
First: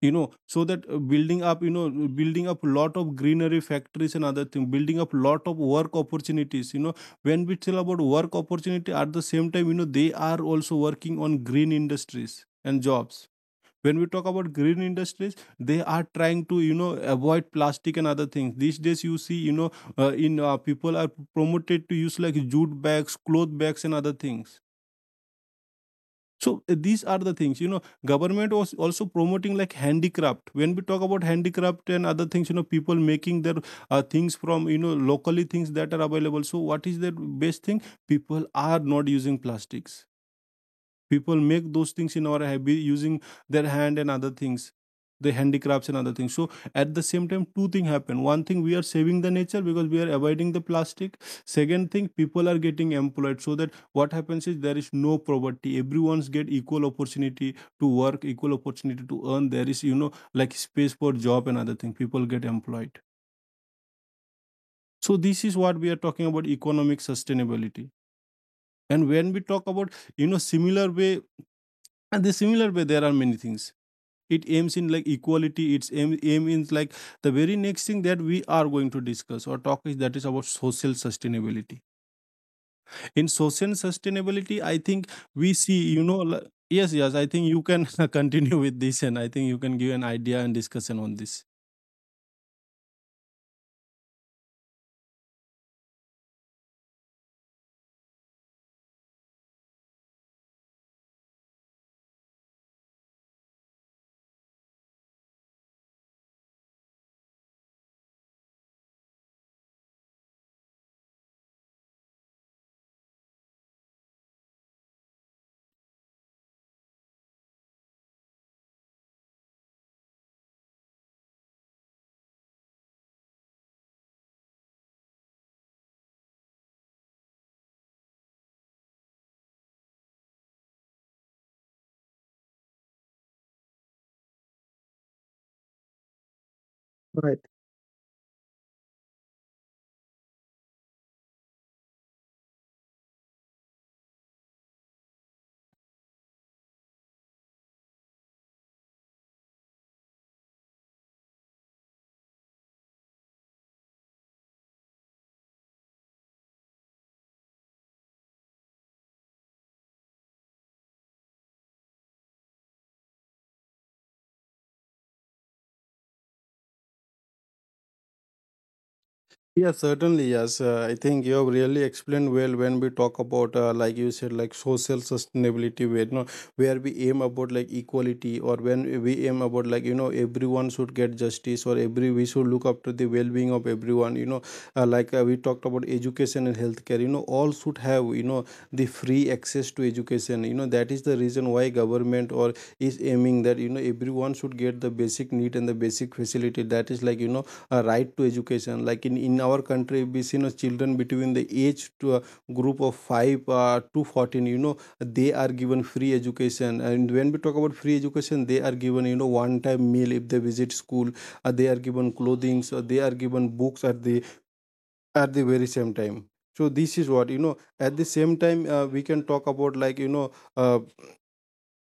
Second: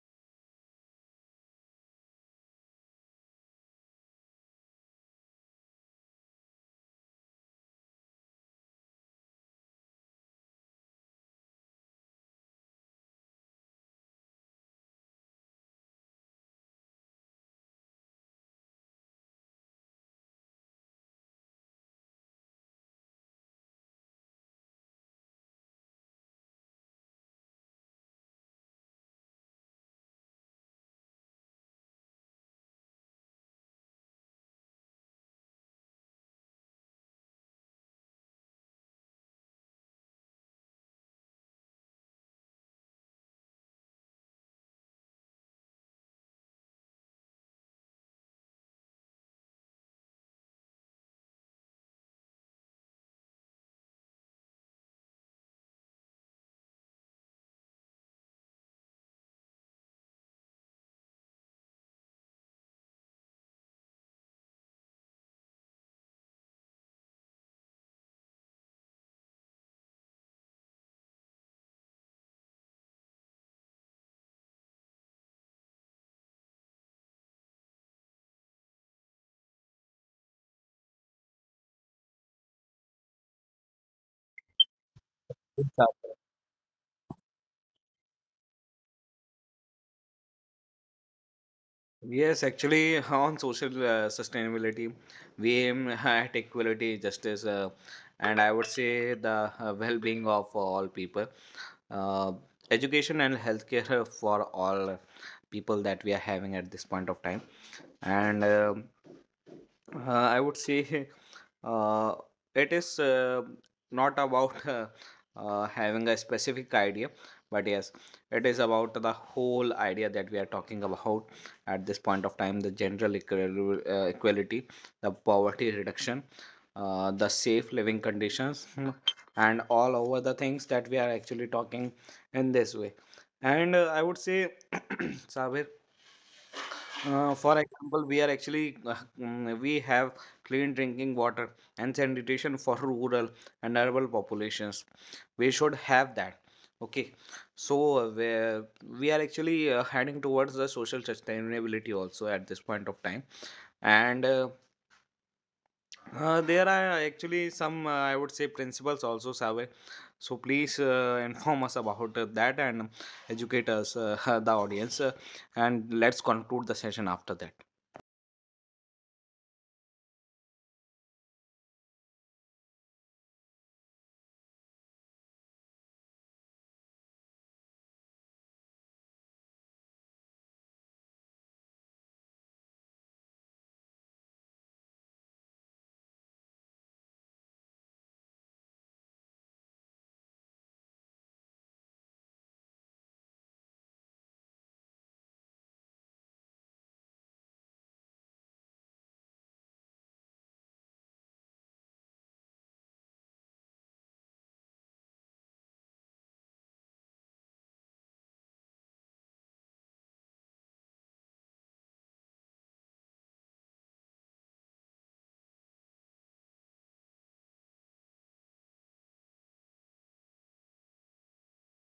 you know, so that, building up, you know, building up lot of greenery, factories and other thing, building up lot of work opportunities, you know. When we tell about work opportunity, at the same time, you know, they are also working on green industries and jobs. When we talk about green industries, they are trying to, you know, avoid plastic and other things. These days you see, you know, in people are promoted to use like jute bags, cloth bags, and other things. So, these are the things, you know, government was also promoting like handicraft. When we talk about handicraft and other things, you know, people making their, things from, you know, locally things that are available. So what is the best thing? People are not using plastics, people make those things in our hobby using their hand and other things, the handicrafts and other things. So at the same time, two things happen: one thing, we are saving the nature because we are avoiding the plastic; second thing, people are getting employed, so that what happens is there is no poverty, everyone's get equal opportunity to work, equal opportunity to earn, there is, you know, like space for job and other thing, people get employed. So this is what we are talking about, economic sustainability. And when we talk about, you know, similar way, and the similar way, there are many things. It aims in like equality, aim in like, the very next thing that we are going to discuss or talk, is that is about social sustainability. In social sustainability, I think we see, you know, yes, yes, I think you can continue with this, and I think you can give an idea and discussion on this. Yes, actually, on social sustainability, we aim at equality, justice, and I would say the well-being of all people. Uh, Education and healthcare for all people that we are having at this point of time. And I would say, uh, it is not about having a specific idea, but yes, it is about the whole idea that we are talking about at this point of time: the general equality, the poverty reduction, the safe living conditions, and all over the things that we are actually talking in this way. And I would say, Sabir, for example, we are actually, we have clean drinking water and sanitation for rural and urban populations. We should have that. Okay, so we are actually heading towards the social sustainability also at this point of time, and there are actually some, I would say, principles also, Sabe. So please, inform us about that, and educate us, the audience, and let's conclude the session after that. Yes, certainly. Yes, I think you have really explained well when we talk about, like you said, like social sustainability, where you know, where we aim about like equality, or when we aim about like you know everyone should get justice, or every we should look after the well-being of everyone. You know, we talked about education and healthcare. You know, all should have, you know, the free access to education. You know, that is the reason why government or is aiming that, you know, everyone should get the basic need and the basic facility. That is like you know a right to education, like in our country we see, you know, children between the age to a group of 5 to 14, you know, they are given free education. And when we talk about free education, they are given, you know, one time meal if they visit school, they are given clothing, so they are given books at the very same time. So this is what, you know, at the same time, we can talk about, like you know, uh,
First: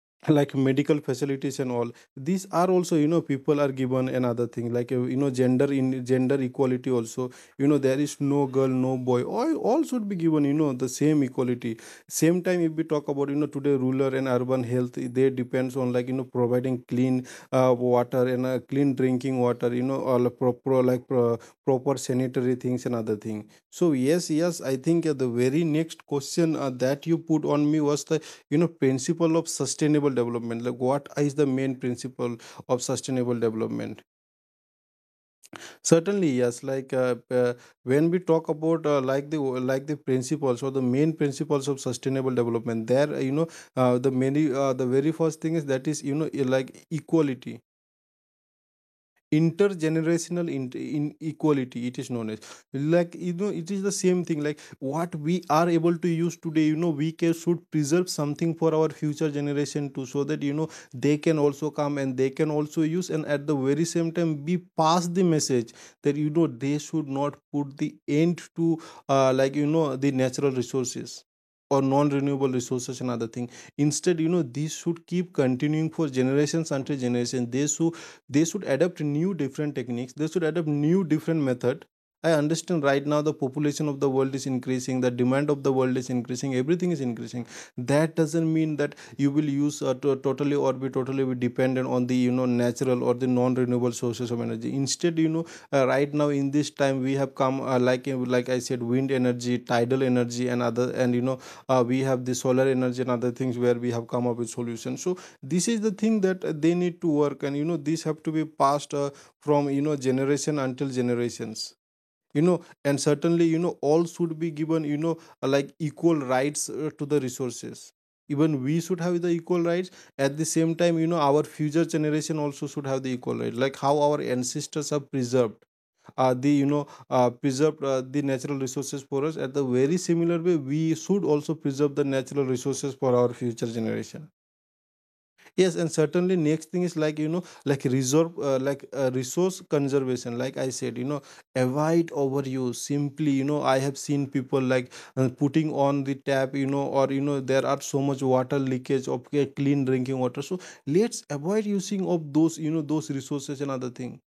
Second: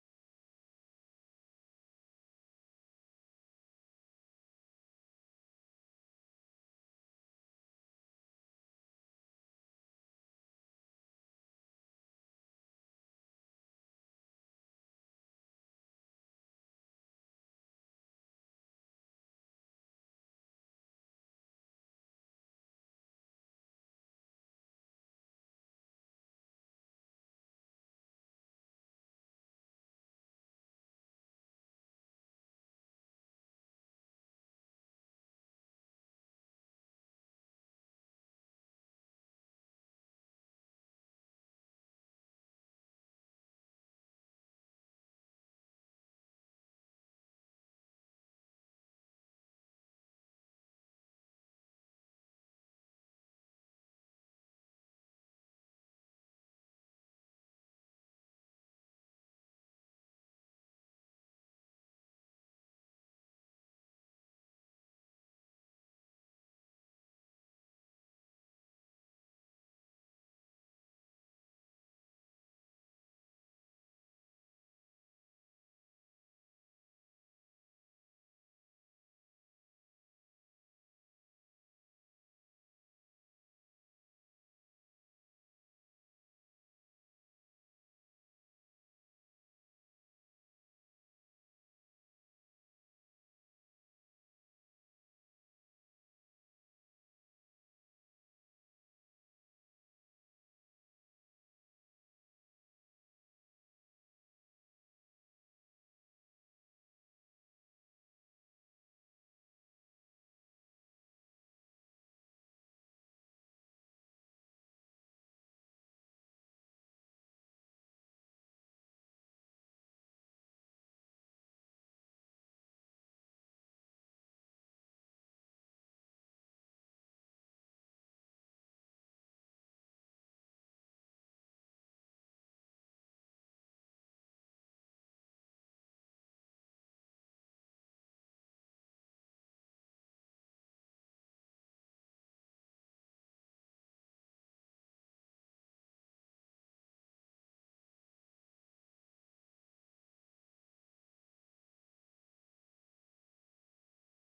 like medical facilities and all. These are also, you know, people are given another thing, like, you know, gender equality also, you know, there is no girl, no boy, all should be given, you know, the same equality. Same time if we talk about, you know, today rural and urban health, they depends on like, you know, providing clean, water and clean drinking water, you know, or like proper, proper sanitary things and other thing. So yes, yes, I think, the very next question, that you put on me was the, you know, principle of sustainable development, like what is the main principle of sustainable development. Certainly yes, like when we talk about, like the principles or the main principles of sustainable development, there, you know, the many, the very first thing is that is, you know, like equality, intergenerational inequality it is known as, like you know it is the same thing, like what we are able to use today, you know, we can should preserve something for our future Generation too, so that they can also come, and they can also use. And at the very same time, we pass the message that they should not put the end to like the natural resources or non-renewable resources and other thing. Instead, these should keep continuing for generations until generation. They should adapt new different techniques. They should adopt new different method. I understand right now the population of the world is increasing, the demand of the world is increasing, everything is increasing. That doesn't mean that you will use totally or be totally be dependent on the natural or the non renewable sources of energy. Instead, right now in this time we have come like I said, wind energy, tidal energy, and other, and we have the solar energy and other things where we have come up with solutions. So this is the thing that they need to work, and this have to be passed from generation until generations. And certainly all should be given like equal rights to the resources. Even we should have the equal rights. At the same time, our future generation also should have the equal rights. Like how our ancestors have preserved the preserved the natural resources for us. At the very similar way, we should also preserve the natural resources for our future generation. Yes, and certainly next thing is like like reserve, like resource conservation. Like I said, avoid overuse. Simply, I have seen people like putting on the tap, or there are so much water leakage of clean drinking water. So let's avoid using of those, those resources and other thing.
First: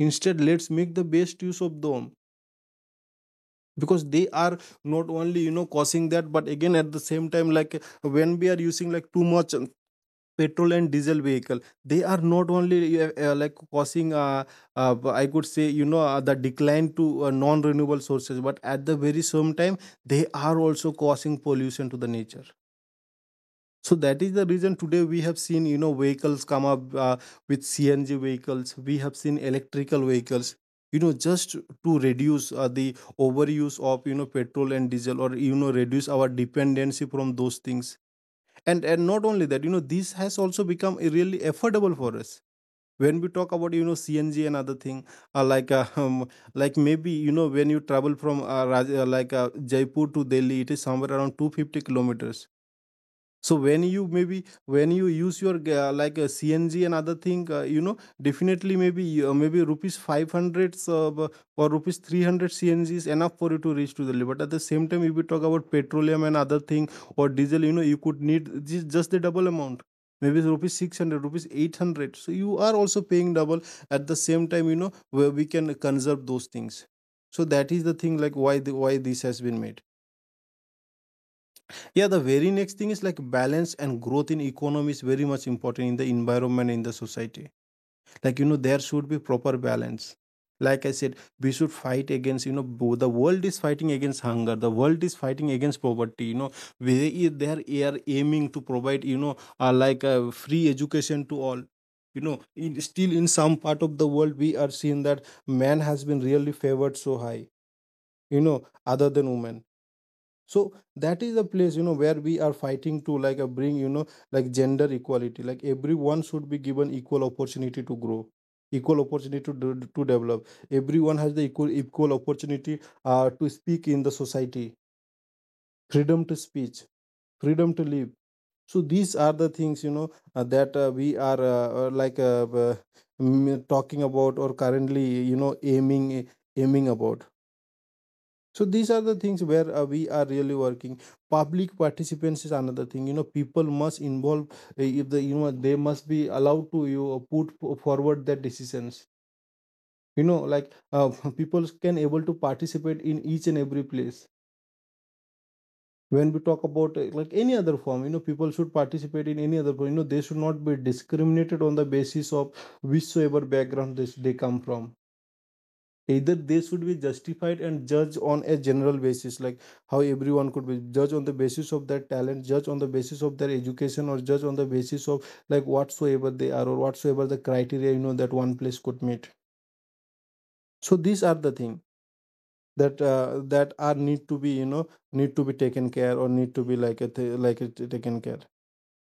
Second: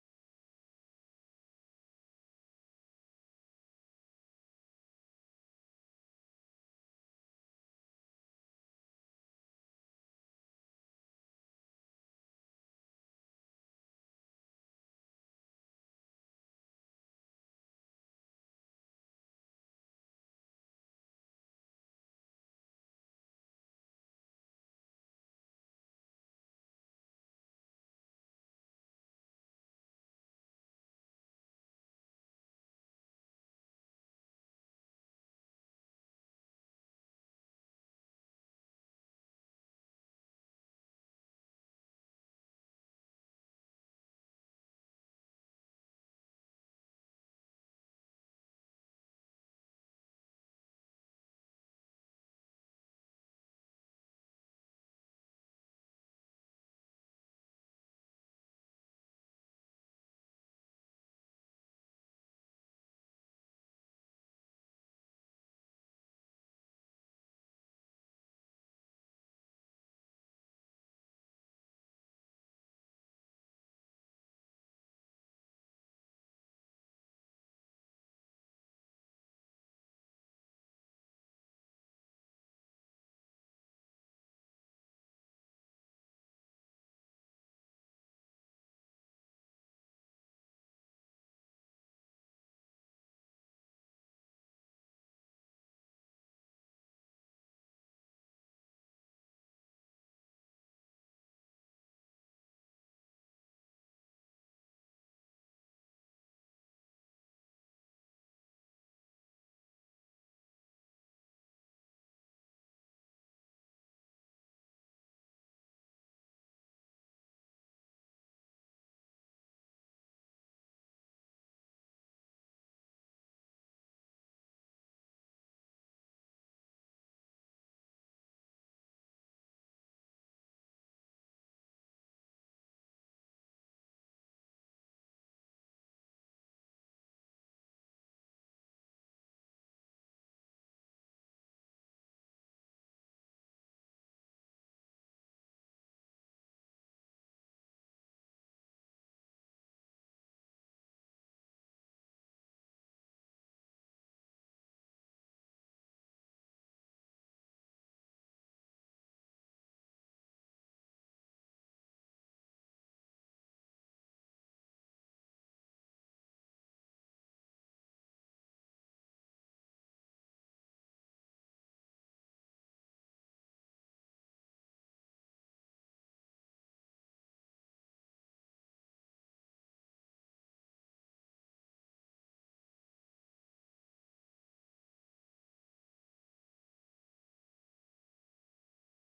Instead, let's make the best use of them, because they are not only causing that, but again at the same time, like when we are using like too much petrol and diesel vehicle. They are not only like causing uh, I could say the decline to non renewable sources, but at the very same time they are also causing pollution to the nature. So that is the reason today we have seen vehicles come up with CNG vehicles. We have seen electrical vehicles just to reduce the overuse of petrol and diesel, or reduce our dependency from those things. And not only that, this has also become a really affordable for us when we talk about CNG and other thing, like like maybe when you travel from like Jaipur to Delhi, it is somewhere around 250 kilometers. So when you maybe when you use your like a CNG and other thing, definitely maybe maybe rupees 500 or rupees 300 CNG is enough for you to reach to the level. But at the same time if we talk about petroleum and other thing, or diesel, you could need just the double amount. Maybe it's rupees 600, rupees 800. So you are also paying double. At the same time, where we can conserve those things. So that is the thing, like why this has been made. Yeah, the very next thing is like balance and growth in economy is very much important, in the environment, in the society. Like there should be proper balance. Like I said, we should fight against the world is fighting against hunger, the world is fighting against poverty, we they are aiming to provide like free education to all. In, still in some part of the world, we are seeing that man has been really favored so high, you know other than women. So that is a place where we are fighting to like bring like gender equality, like everyone should be given equal opportunity to grow, equal opportunity to, to develop. Everyone has the equal opportunity to speak in the society. Freedom to speech, freedom to live. So these are the things that we are like talking about, or currently aiming about. So these are the things where we are really working. Public participants is another thing. People must involve. If the they must be allowed to you put forward their decisions. Like people can able to participate in each and every place. When we talk about like any other form, people should participate in any other form. They should not be discriminated on the basis of whichsoever background they come from. Either they should be justified and judged on a general basis, like how everyone could be judged on the basis of their talent, judged on the basis of their education, or judged on the basis of like whatsoever they are, or whatsoever the criteria that one place could meet. So these are the thing that that are need to be need to be taken care, or need to be like a like it taken care.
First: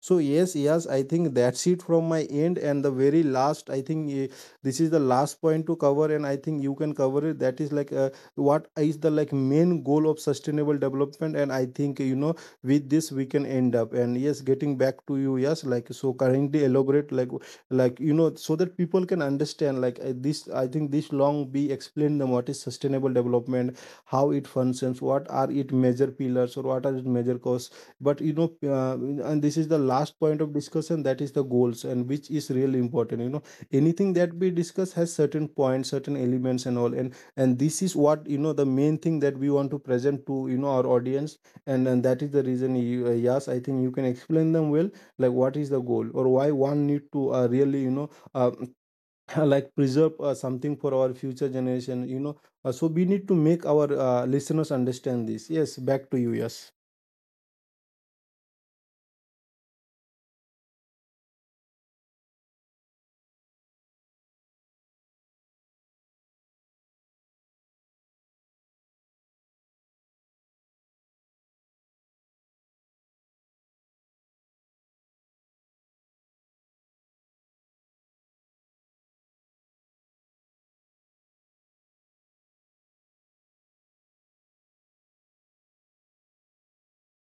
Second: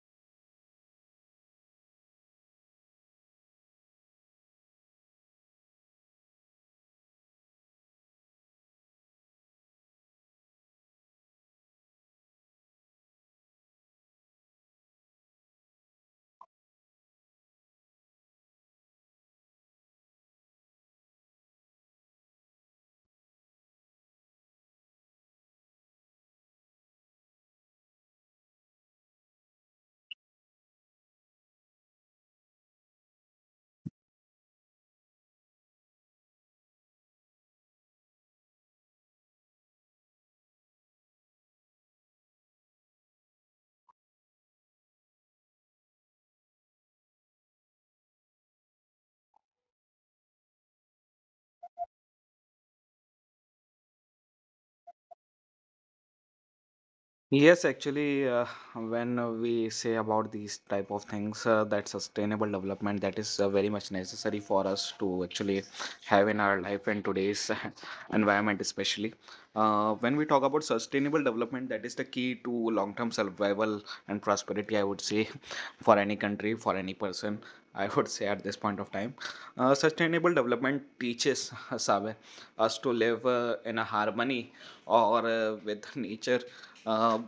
So yes, yes, I think that's it from my end. And the very last, I think, this is the last point to cover, and I think you can cover it. That is like what is the like main goal of sustainable development? And I think with this we can end up. And yes, getting back to you, yes, like so currently elaborate like so that people can understand like this. I think this long be explained them what is sustainable development, how it functions, what are its major pillars, or what are its major causes. But uh, and this is the last point of discussion, that is the goals, and which is really important. Anything that we discuss has certain points, certain elements and all, and this is what the main thing that we want to present to our audience. And that is the reason yes I think you can explain them well, like what is the goal, or why one need to really uh, like preserve something for our future generation. So we need to make our listeners understand this. Yes, back to you. Yes. Yes, actually, when we say about these type of things, that sustainable development, that is very much necessary for us to actually have in our life and today's environment, especially. When we talk about sustainable development, that is the key to long-term survival and prosperity, I would say, for any country, for any person. I would say, at this point of time, sustainable development teaches, Saber, us to live in a harmony or, with nature, uh,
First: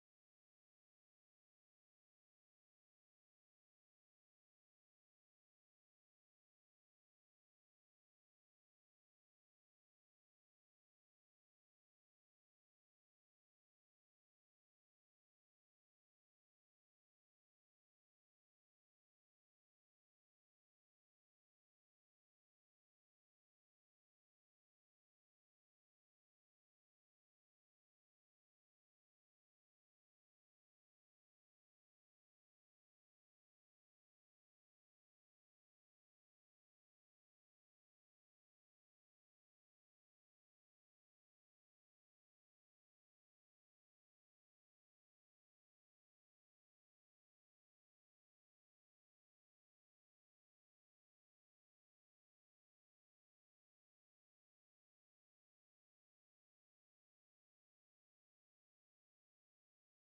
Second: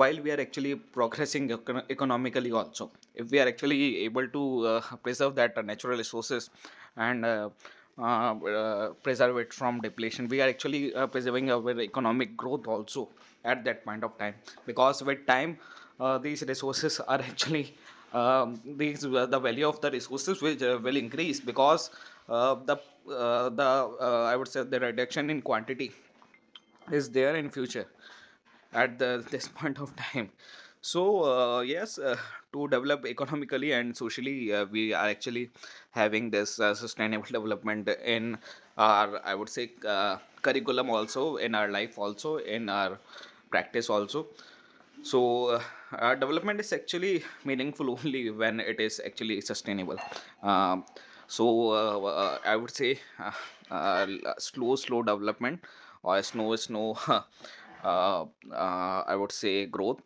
while we are actually progressing economically also. If we are actually able to preserve that natural resources, and uh, preserve it from depletion, we are actually preserving our economic growth also at that point of time, because with time, these resources are actually, the value of the resources will increase, because uh, the the I would say the reduction in quantity is there in future at the, this point of time. So, yes, to develop economically and socially, we are actually having this sustainable development in our, I would say, curriculum, also in our life, also in our practice also. So development is actually meaningful only when it is actually sustainable. um, so I would say, uh, slow slow development, or slow slow uh, I would say growth,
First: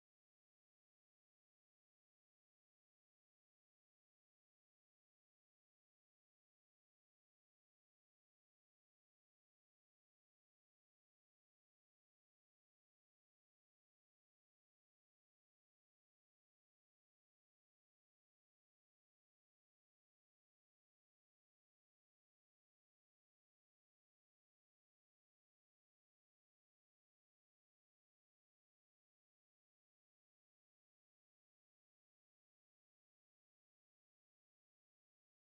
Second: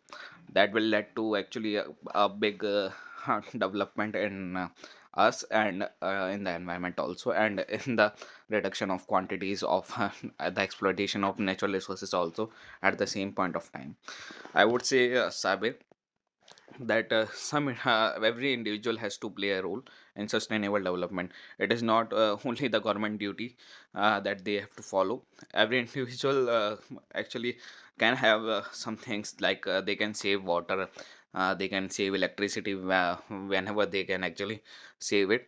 that will lead to actually a big development in us, and in the environment also, and in the reduction of quantities of the exploitation of natural resources also at the same point of time. I would say, Sabir, that some every individual has to play a role in sustainable development. It is not only the government duty that they have to follow. Every individual actually can have some things, like they can save water. They can save electricity whenever they can actually save it.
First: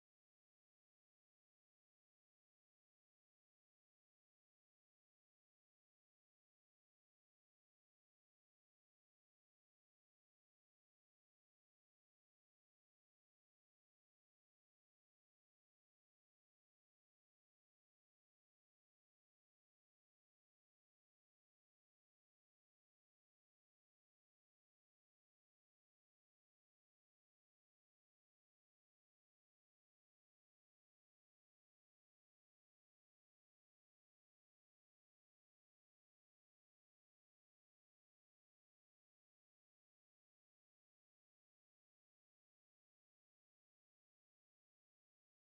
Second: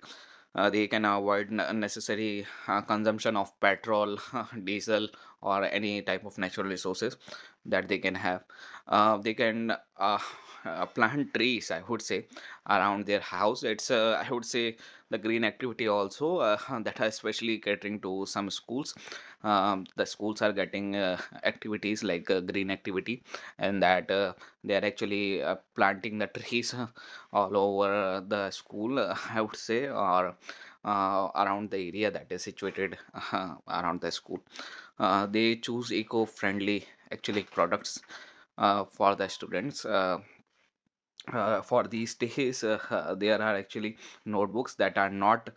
They can avoid unnecessary consumption of petrol, diesel, or any type of natural resources that they can have. They can uh, plant trees, I would say, around their house. It's, I would say, the green activity also, that are especially catering to some schools. The schools are getting activities like green activity, and that, they are actually planting the trees all over the school, I would say, or around the area that is situated around the school. They choose eco-friendly, actually, products for the students. For these days, there are actually notebooks that are not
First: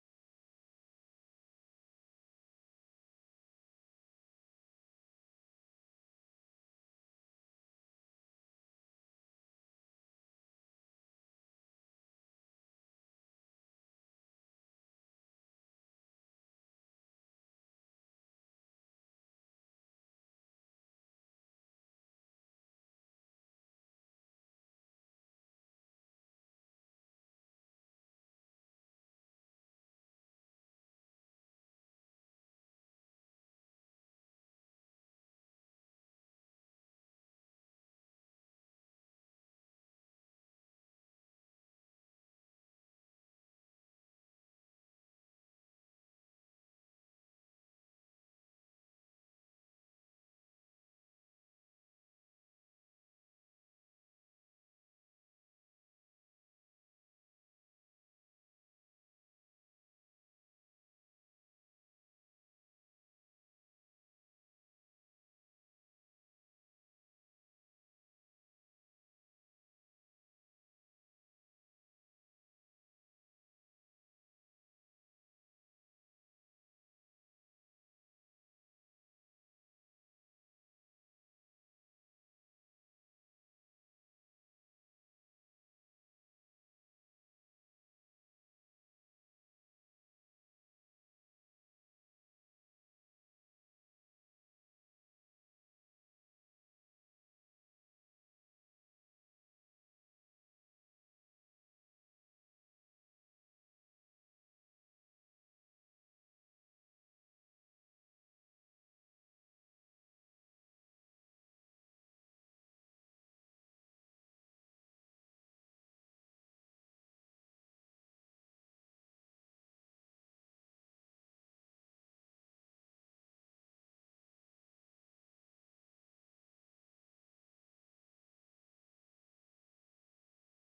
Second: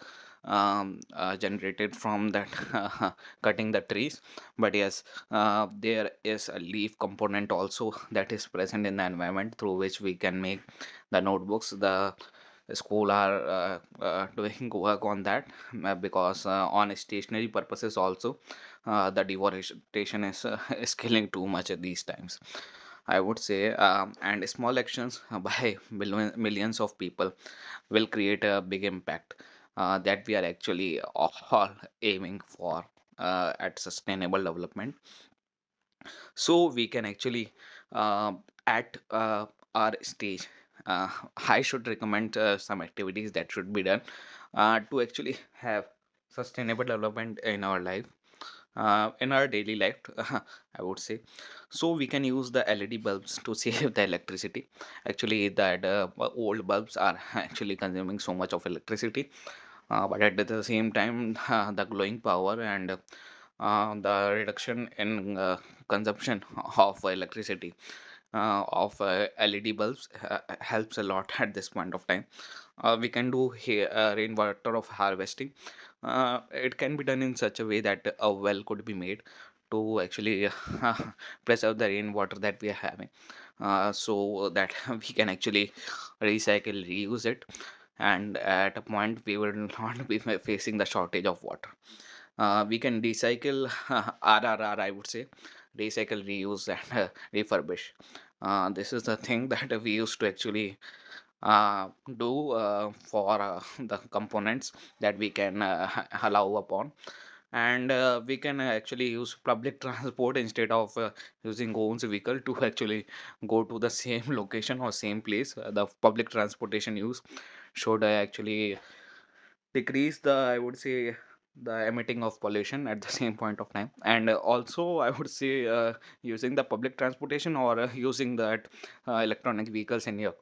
generated from that uh, cutting the trees, but yes, there is a leaf component also that is present in the environment, through which we can make the notebooks. The school are doing work on that, because, on stationary purposes also, the deforestation is is killing too much at these times, I would say. And small actions by millions of people will create a big impact, that we are actually all aiming for, at sustainable development. So we can actually, uh, at our stage, uh, I should recommend some activities that should be done to actually have sustainable development in our lives, in our daily life, I would say. So we can use the led bulbs to save the electricity actually. That old bulbs are actually consuming so much of electricity, but at the same time the glowing power and the reduction in consumption of electricity of led bulbs helps a lot at this point of time. We can do here rainwater of harvesting. It can be done in such a way that a well could be made to actually preserve the rainwater that we are having, so that we can actually recycle, reuse it, and at a point we will not be facing the shortage of water. We can recycle, r r r. I would say, recycle, reuse, and refurbish. This is the thing that we used to actually uh, do for the components that we can, allow upon. And we can actually use public transport instead of using own vehicle to actually go to the same location or same place. The public transportation use should actually decrease the, I would say, the emitting of pollution at the same point of time. And also, I would say, using the public transportation or using that electronic vehicles in your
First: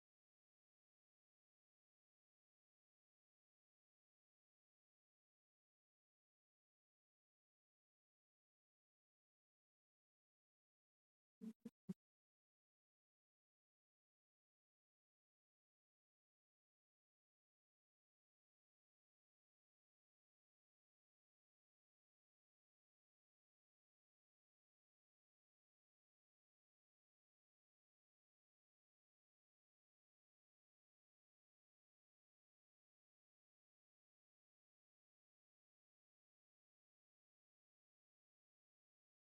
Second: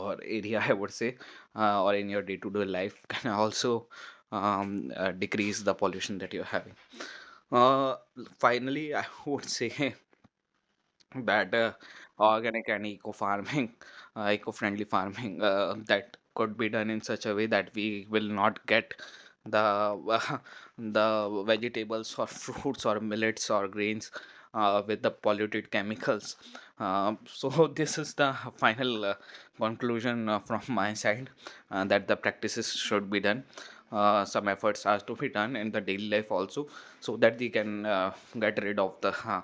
or area, I would say, or in your day-to-day life, can also decrease the pollution that you're having. uh, Finally, I would say, that organic and eco farming, eco-friendly farming, that could be done in such a way that we will not get the the vegetables or fruits or millets or grains with the polluted chemicals. So this is the final conclusion from my side, that the practices should be done. Some efforts are to be done in the daily life also, so that they can get rid of uh,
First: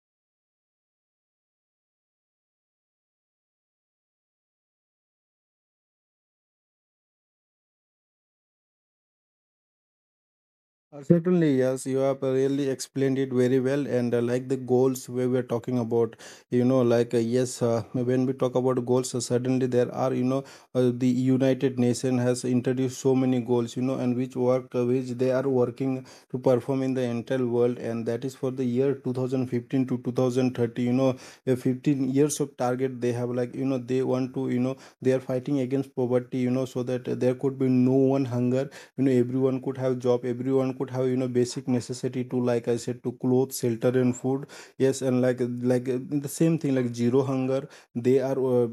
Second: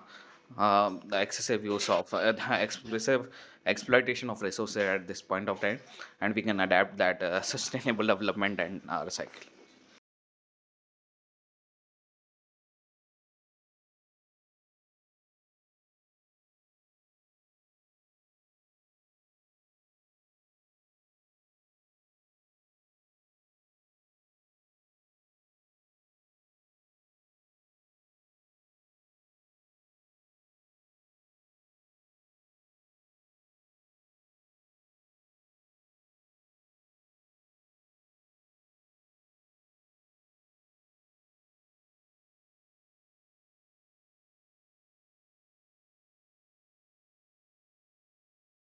um, the excessive use of the excessive exploitation of resources at this point of time, and we can adapt that sustainable development and our cycle. Certainly, yes, you have really explained it very well. And like the goals where we are talking about, like yes, when we talk about goals, suddenly there are, the United Nation has introduced so many goals, and which they are working to perform in the entire world, and that is for the year 2015 to 2030, 15 years of target they have. Like they want to, they are fighting against poverty, so that there could be no one hunger. Everyone could have job, everyone could have basic necessity to, like I said, to clothes, shelter, and food. Yes, and like like uh, the same thing like zero hunger. They are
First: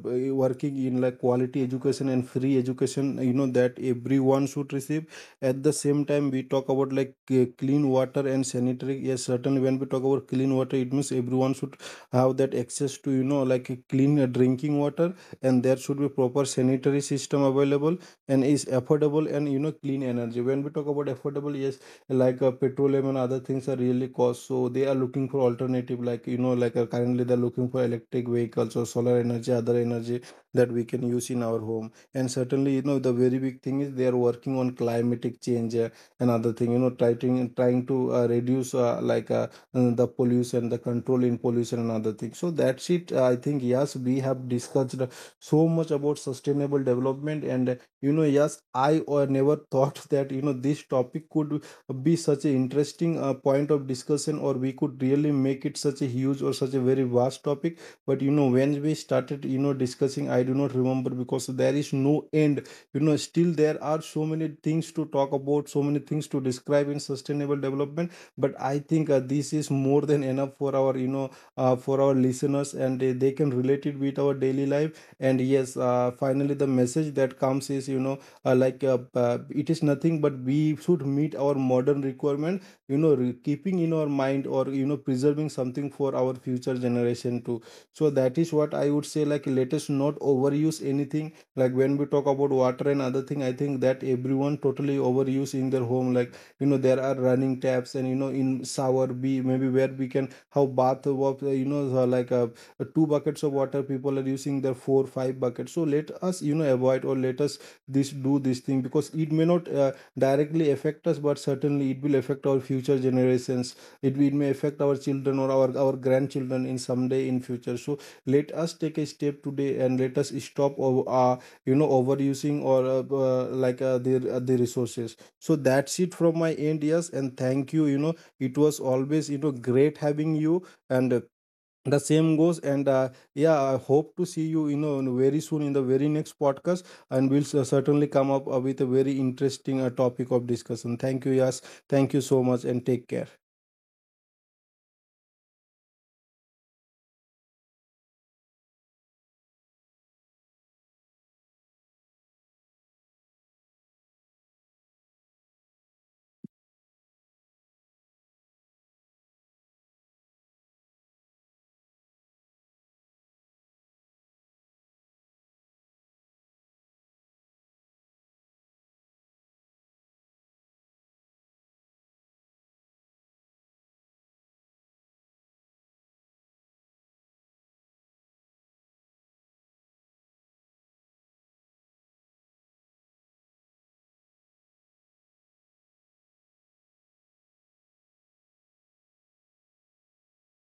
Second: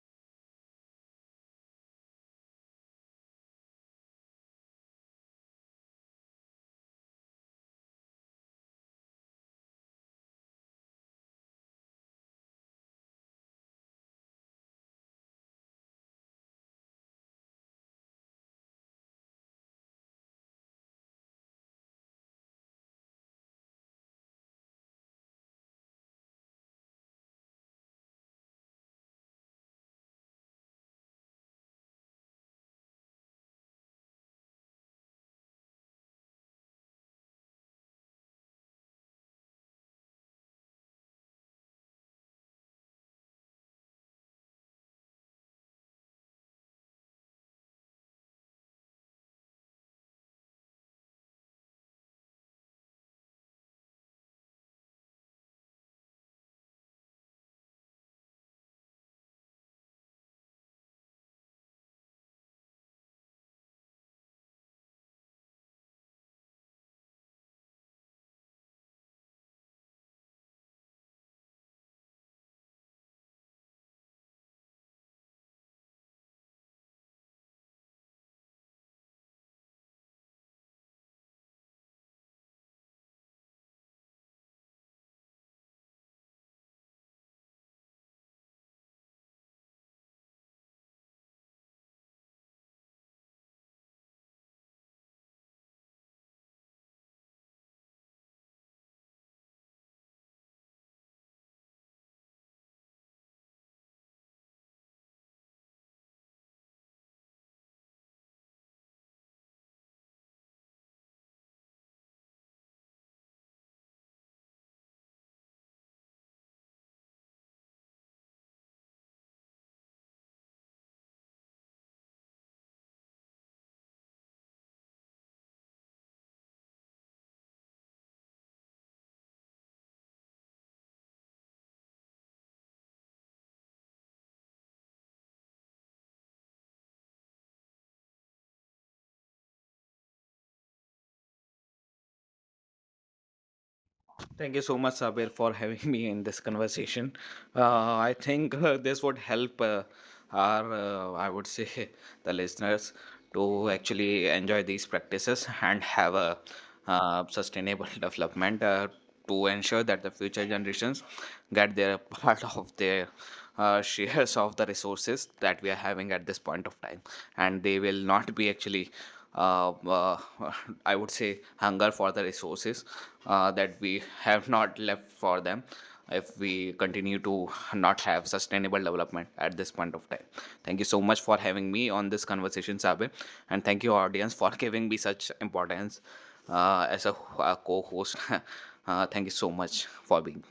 working in like quality education and free education that everyone should receive. At the same time we talk about like clean water and sanitary. Yes, certainly when we talk about clean water, it means everyone should have that access to like a clean drinking water, and there should be proper sanitary system available, and is affordable. And clean energy. When we talk about affordable, yes, like petroleum and other things are really cost, so they are looking for alternative. Like like currently they're looking for electric vehicles, or solar energy, other energy that we can use in our home. And certainly the very big thing is they are working on climatic change, and other thing. Trying to reduce the pollution, the control in pollution and other things. So that's it, I think. Yes, we have discussed so much about sustainable development, and yes, I or never thought that this topic could be such an interesting point of discussion, or we could really make it such a huge or such a very vast topic. But when we started discussing, I do not remember, because there is no end. Still there are so many things to talk about, so many things to describe in sustainable development. But I think this is more than enough for our for our listeners, and they can relate it with our daily life. And yes, finally the message that comes is like it is nothing but we should meet our modern requirement, keeping in our mind, or preserving something for our future generation too. So that is what I would say, like let us not overuse anything. Like when we talk about water and other thing, I think that everyone totally overuse in their home. Like there are running taps, and in shower, we maybe where we can have bath of like two buckets of water, people are using their 4-5 buckets. So let us avoid, or let us this do this thing, because it may not directly affect us, but certainly it will affect our future generations. It may affect our children, or our grandchildren in someday in future. So let us take a step today, and let us stop over overusing, or like the, the resources. So that's it from my end. Yes, and thank you. You know It was always great having you, and the same goes. And yeah, I hope to see you you know very soon in the very next podcast. And we'll certainly come up with a very interesting topic of discussion. Thank you. Yes, thank you so much, and take care. Thank you so much, Sabir, for having me in this conversation. Uh, I think this would help our, I would say, the listeners to actually enjoy these practices and have a sustainable development to ensure that the future generations get their part of their shares of the resources that we are having at this point of time, and they will not be actually uh, uh, I would say, hunger for the resources that we have not left for them if we continue to not have sustainable development at this point of time. Thank you so much for having me on this conversation, Sabe, and thank you, audience, for giving me such importance, as a co-host. Thank you so much for being.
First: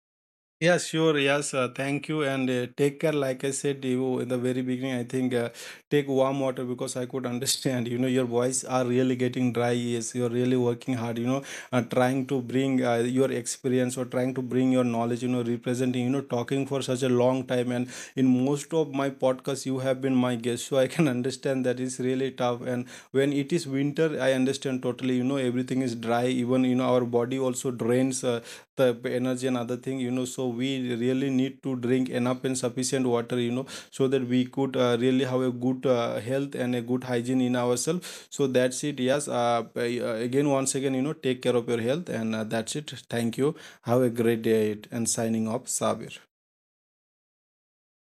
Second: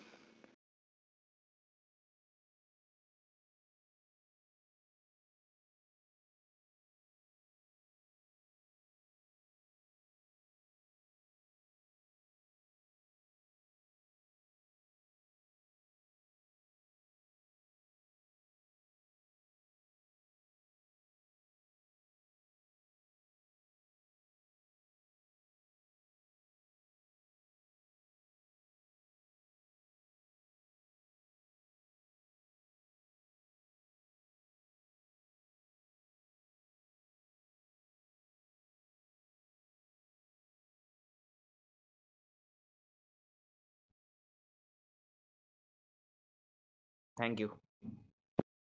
Yeah, sure. Yes, thank you. And take care. Like I said you in the very beginning, I think take warm water, because I could understand. Your voice are really getting dry. Yes, you're really working hard. Trying to bring your experience, or trying to bring your knowledge. Representing. Talking for such a long time. And in most of my podcasts, you have been my guest, so I can understand that it's really tough. And when it is winter, I understand totally. Everything is dry. Even our body also drains. The energy and other thing. So we really need to drink enough and sufficient water, so that we could really have a good health and a good hygiene in ourselves. So that's it. Yes, again, once again, take care of your health. And that's it, thank you. Have a great day, and signing off, Sabir. Thank you.